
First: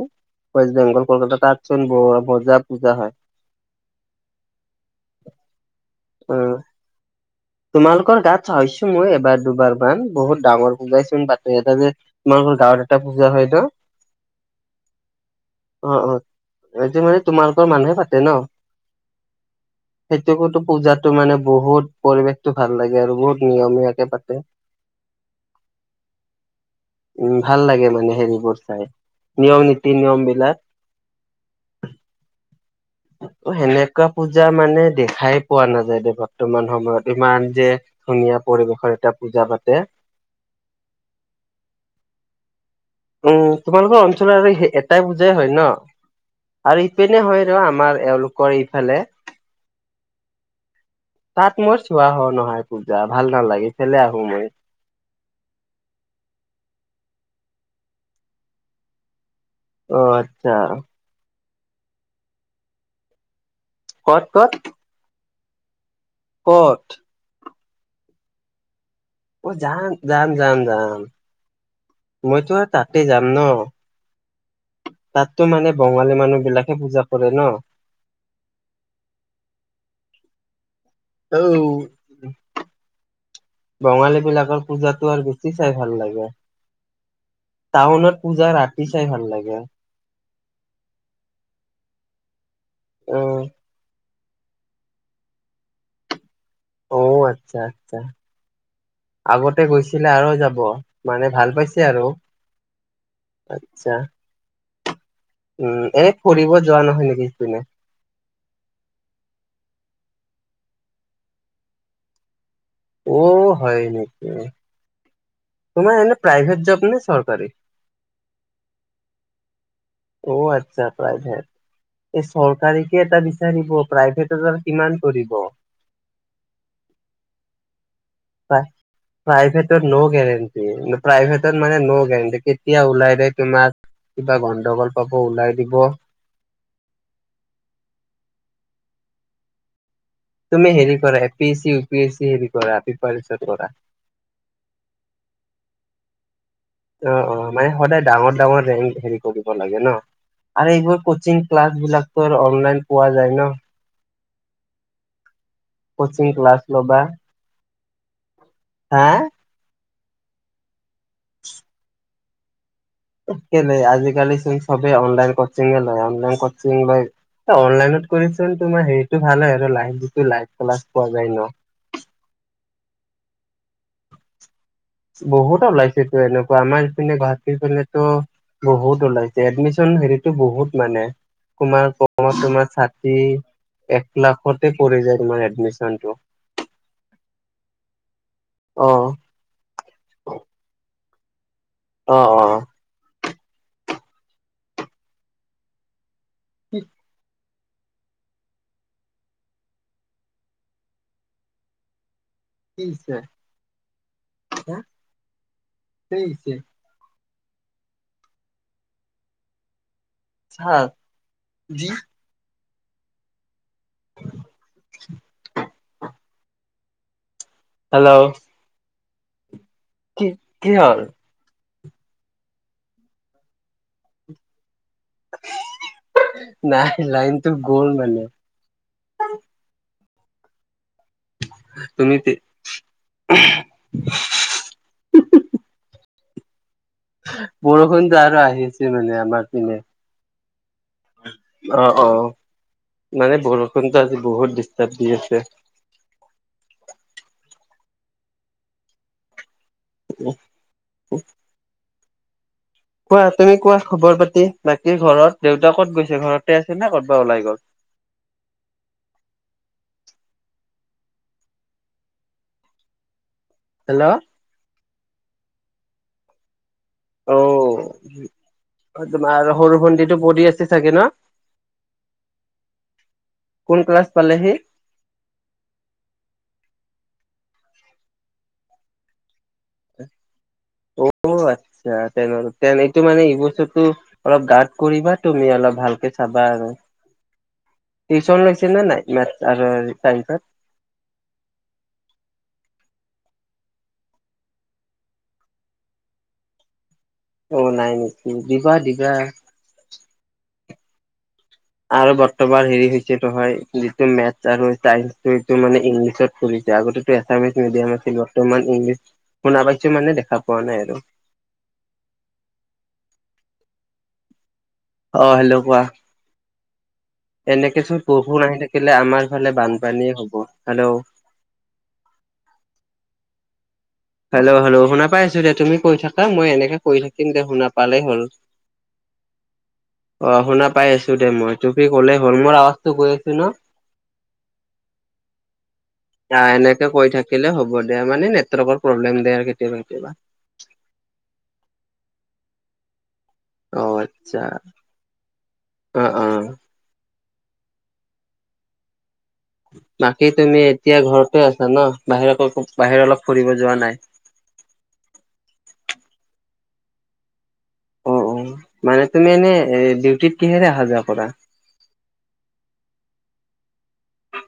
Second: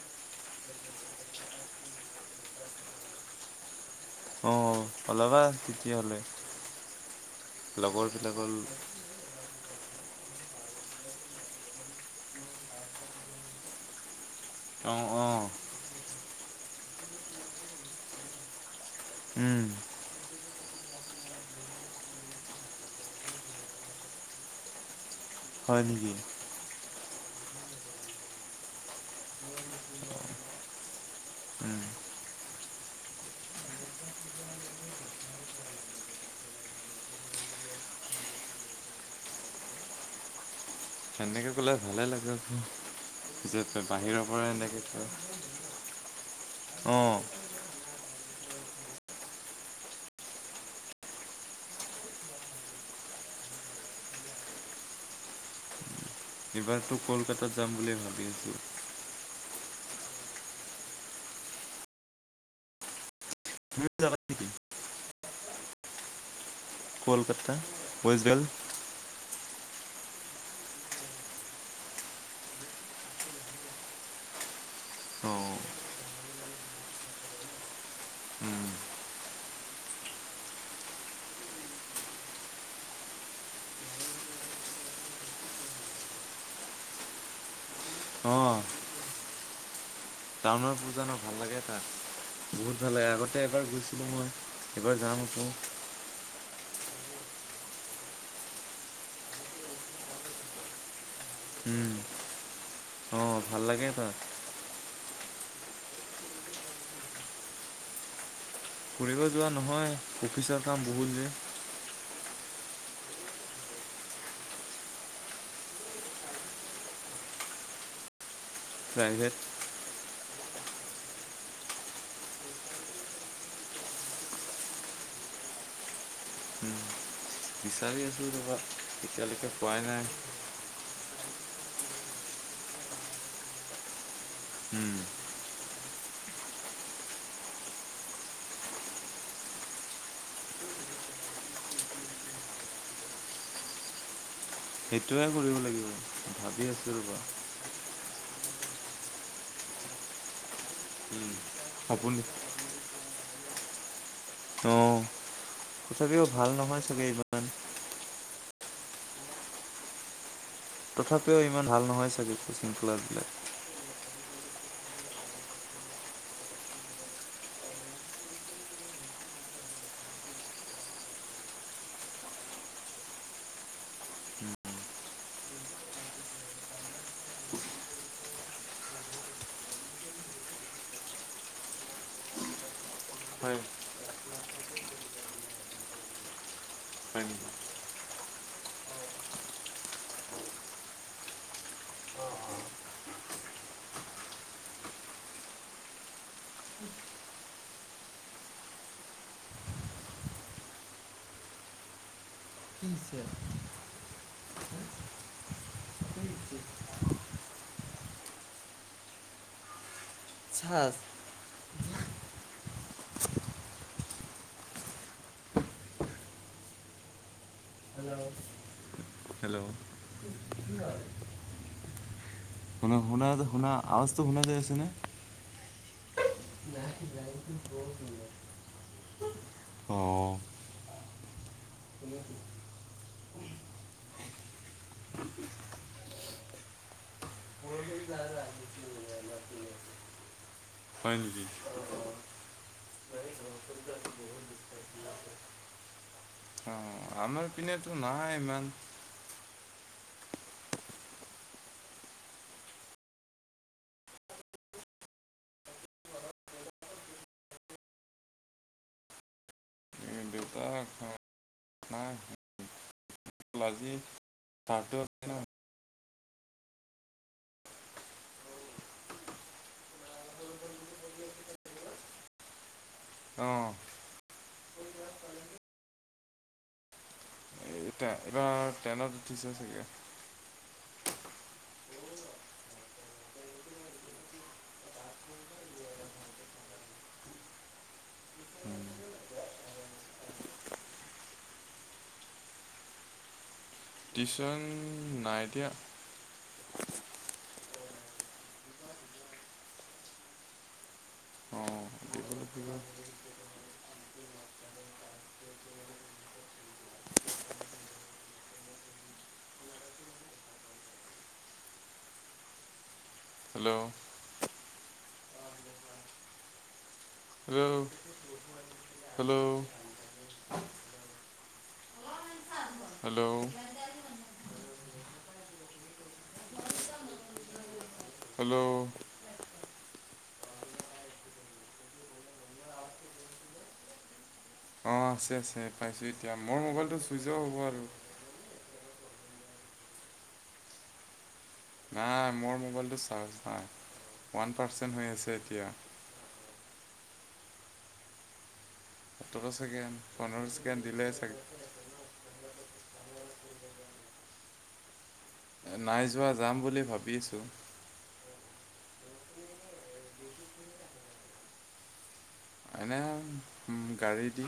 ৱেষ্ট বেংগল কলকাতা তাতচোন মজা পূজা হয়। অ' ওলাবা অ [unintelligible] তোমালোকৰ গাঁৱত লগৰবিলাকৰ চাইছোঁ মই এবাৰ দুবাৰ মান। বহুত ডাঙৰ পূজাই চোন পাতে। এটা যে, তোমালোকৰ গাঁৱত এটা পূজা হয় ন'। অ'! অ'! অ অ এইটো মানে, তোমালোকৰ মানুহে পাতে ন'। উম, সেইটোতো পূজাতো মানে বহুত পৰিৱেশতটো ভাল লাগে আৰু বহুত নিয়মীয়াকে পাতে। হয় উ ভাল লাগে মানে হেৰিবোৰ চাই নিয়ম নীতি নিয়ম বিলাক উম, সেনেকুৱা পূজা মানে দেখাই পোৱা নাযায় দে বৰ্তমান সময়ত। ইমান যে ধুনীয়া পৰিৱেশৰ এটা পূজা পাতে। সেনেকে ক'লে ভালে লাগে উম যে তোমালোকৰ বাহিৰৰ অঞ্চলত পৰা আৰু এনেকে এটাই কয়। পুজাই হয় ন আৰু অ' ইপেনে হয় ন আমাৰ। এওঁলোকৰ ইফালে তাত মই চোৱা হ নহয় পূজা ভাল নালাগেফেে আহো মই। এবাৰতো কলকাতাত যাম বুলি ভাবি আছোঁ। অ 'আচ্ছা তুমিও যাবা কত নেকি? -কত ক'ত কলকাতা ৱেষ্টডেল। অ' যাম -যাম -যাম -যাম মইতো তাতে যাম ন তাততো অ' মানে বঙালী মানুহ বিলাকে পূজা কৰে ন বঙালী বিলাকৰ পূজাতটো আৰু বেছি চাই ভাল লাগে টাউনত পূজা অ' ৰাতি চাই ভাল লাগে। টাউনৰ পূজা ভাল লাগে তাত। বহুত ভাল লাগে অ আগতে এবাৰ গৈছিলো মই। এইবাৰ যাম আকৌ। অ' আচ্ছা -আচ্ছা আগতে গৈছিলে আৰু যাব মানে ভাল পাইছে উম, আৰু অ' ভাল লাগে আচ্ছা। তাত। উম এনে ফুৰিব যোৱা নহয় নেকি সেইপিনে! ফুৰিব যোৱা নহয় অফিচৰ কাম বহুত যে। অ' হয় নেকি তোমাৰ এনে প্ৰাইভেট জব নে চৰকাৰী। প্ৰাইভেট। অ ' আচ্ছা প্ৰাইভেট এই চৰকাৰীকে এটা বিচাৰিব প্ৰভট কিমান কৰিব উম বিচাৰি আছো। প্প্ৰাইভেটৰ ন' গোৰেণ্টি প্ৰাইভেট। মানে ন ' গেৰাণ্টি কেতিয়া ওলাই দিয়ে তোমাক। কিবা উম, গণ্ডগোল পাব ওলাই দিব। তুমি হেৰি কৰা A P S C U P S C হেৰি কৰা পিপৰেচন কৰা। সেইটোোৱে কৰিব লাগিব। ভাবি আছোঁ ৰ'বা অ' অ' মানে সদায় ডাঙৰ ডাঙৰ। হেৰি কৰিব লাগে ন। আৰু এইবোৰ কচিং ক্লাছ আপুনি বিলাকতো অনলাইন পোৱা যায় ন। তো। কথাপিও কচিং ভাল ক্লাছ নহয় ল'বা চাগে ইমান। হা। তথাপিও ইমান ভাল নহয় চাগে ক চিন্তা। কেলে আজিকালি। চবে অনলাইন কোচিং লয়। অনলাইন কোচিং ত কৈ তোমাৰ লাইভ ক্লাছ ভাল হয়। বহুত ওলাইছে তো এনেকুৱা আমাৰ ইপিনে গুৱাহাটীৰিনেতো বহুত ওলাইছে এডমিচন হেৰিতটো বহুত মানে তোমাৰ কমত তোমাৰ াঠি হয় এক লাখতে পৰি যায় তোমাৰ এডমিশনটো হয় নেকি অ'। অ', অ'। [inaudible] [unintelligible] হা [unintelligible] [inaudible] [inaudible] [inaudible] হেল্ল'। হেল্ল'। কি কি হ'ল ন শুনাটো শুনা আৱাজটো শুনা যায় আছেনে? [unintelligible] নাই লাইনটো গ'ল মানে। অঁ তুমি তে [unintelligible] বৰষুণ যে আৰু আহিছে মানে আমাৰ পিনে। হয় নেকি? অ অ মানে বৰষুণটো আজি বহুত ডিষ্টাৰ্ব দি আছে। অঁ আমাৰ পিনেতো নাই ইমান [unintelligible] কোৱা তুমি কোৱা খবৰ পাতি বাকী ঘৰত দেউতা কত গৈছে ঘৰতে আছে নে কতবা ওলাই গ'ল? এ, দেউতাক অঁ, নাই হেল্ল'। [unintelligible] ঔ অ, তোমাৰ সৰু ভণ্টিটো পঢ়ি আছে চাগে ন' অঁ কোন ক্লাছ পালেহি? এতিয়া এইবাৰ ট্ৰেনত উঠিছে চাগে। অ' আচ্ছা তেন এইটো মানে এই বস্তু অলপ গাট কৰিবা তুমি অলপ ভালকে চাবা আৰু টিউচন লৈছে নে নাই মেথছ আৰু [inaudible] টিউচন নাই এতিয়া। অ, নাই নেকি দিবা-দিবা। অঁ আৰু বৰ এবাৰ হেৰি হৈছে তোহাৰ তুমি মেথছ আৰু চাইন্স তুমিতো মানে ইংলিছত পঢ়িছা আগতেটো এছামিছ মিডিয়াম আছিলো বৰ্তমান ইংলিছ শুনা পাইছো মানে দেখা পোৱা নাই আৰু। হেল্ল', অ, হেল্ল', কোৱা? হেল্ল' এনেকে চোন বৰষুণ আহি থাকিলে আমাৰ ফালে হেল্ল' বানপানীয়ে হব হেল্ল', হেল্ল', হ্যালো‌ হ্যালো শুনা পাইছো দে তুমি কৈয় থাক মই এনেকে থাকিম দে শুনা পালেই হ'ল হেল্ল', অ, শুনা পাই আছো দে মই তুপি গ'লে হল মোৰ আৱাজটো গৈ আছো ন'? অ আছে আছে পাইছোঁ এতিয়া অ মোৰ এনেকে মোবাইলটো কৈ ছুইচৰ থাকিলে হ'ব আৰু দে মানে নেটৱৰ্কৰ প্ৰব্লেম দিয়ে আৰু কেতিয়াবা কেতিয়াবা নাই মোৰ মোবাইলটো চাৰ্জ নাই অ আচ্ছা ওৱান পাৰ্চেণ্ট হৈ আছে এতিয়া আহ আহ। সোতৰ ছেকেণ্ড বাকী পোন্ধৰ তুমি ছেকেণ্ড এতিয়া দিলে চাগে ঘৰতে আছা ন বাহিৰ আকৌ বাহিৰত অলপ ফুৰিব যোৱা নাই। নাই যোৱা যাম বুলি ভাবিছোঁ। অ অ মানে তুমি এনে ডিউটিত কিহেৰে অহা যোৱা কৰা। এনে গাড়ী দি।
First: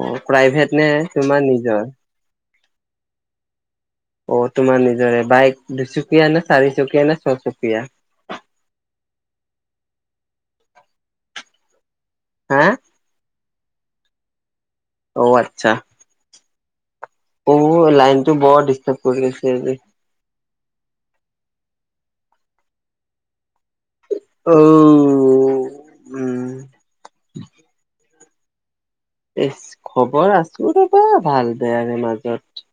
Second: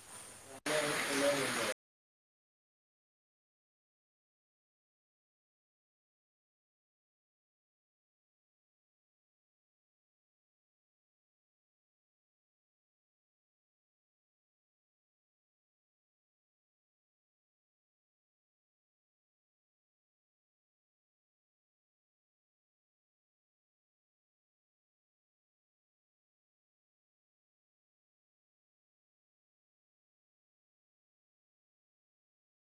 অ প্ৰাইভেট নে তোমাৰ নিজৰ। অ তোমাৰ নিজৰে বাইক দুচুকীয়া নে চাৰিচকীয়া নে ছয়চকীয়া। হা। অ আচ্ছা। অ লাইনটো বৰ ডিষ্টাৰ্ব কৰি আছে আজি। [unintelligible] উম। ইছ, খবৰ আছোঁ। ৰ'বা, ভাল-বেয়াৰে মাজত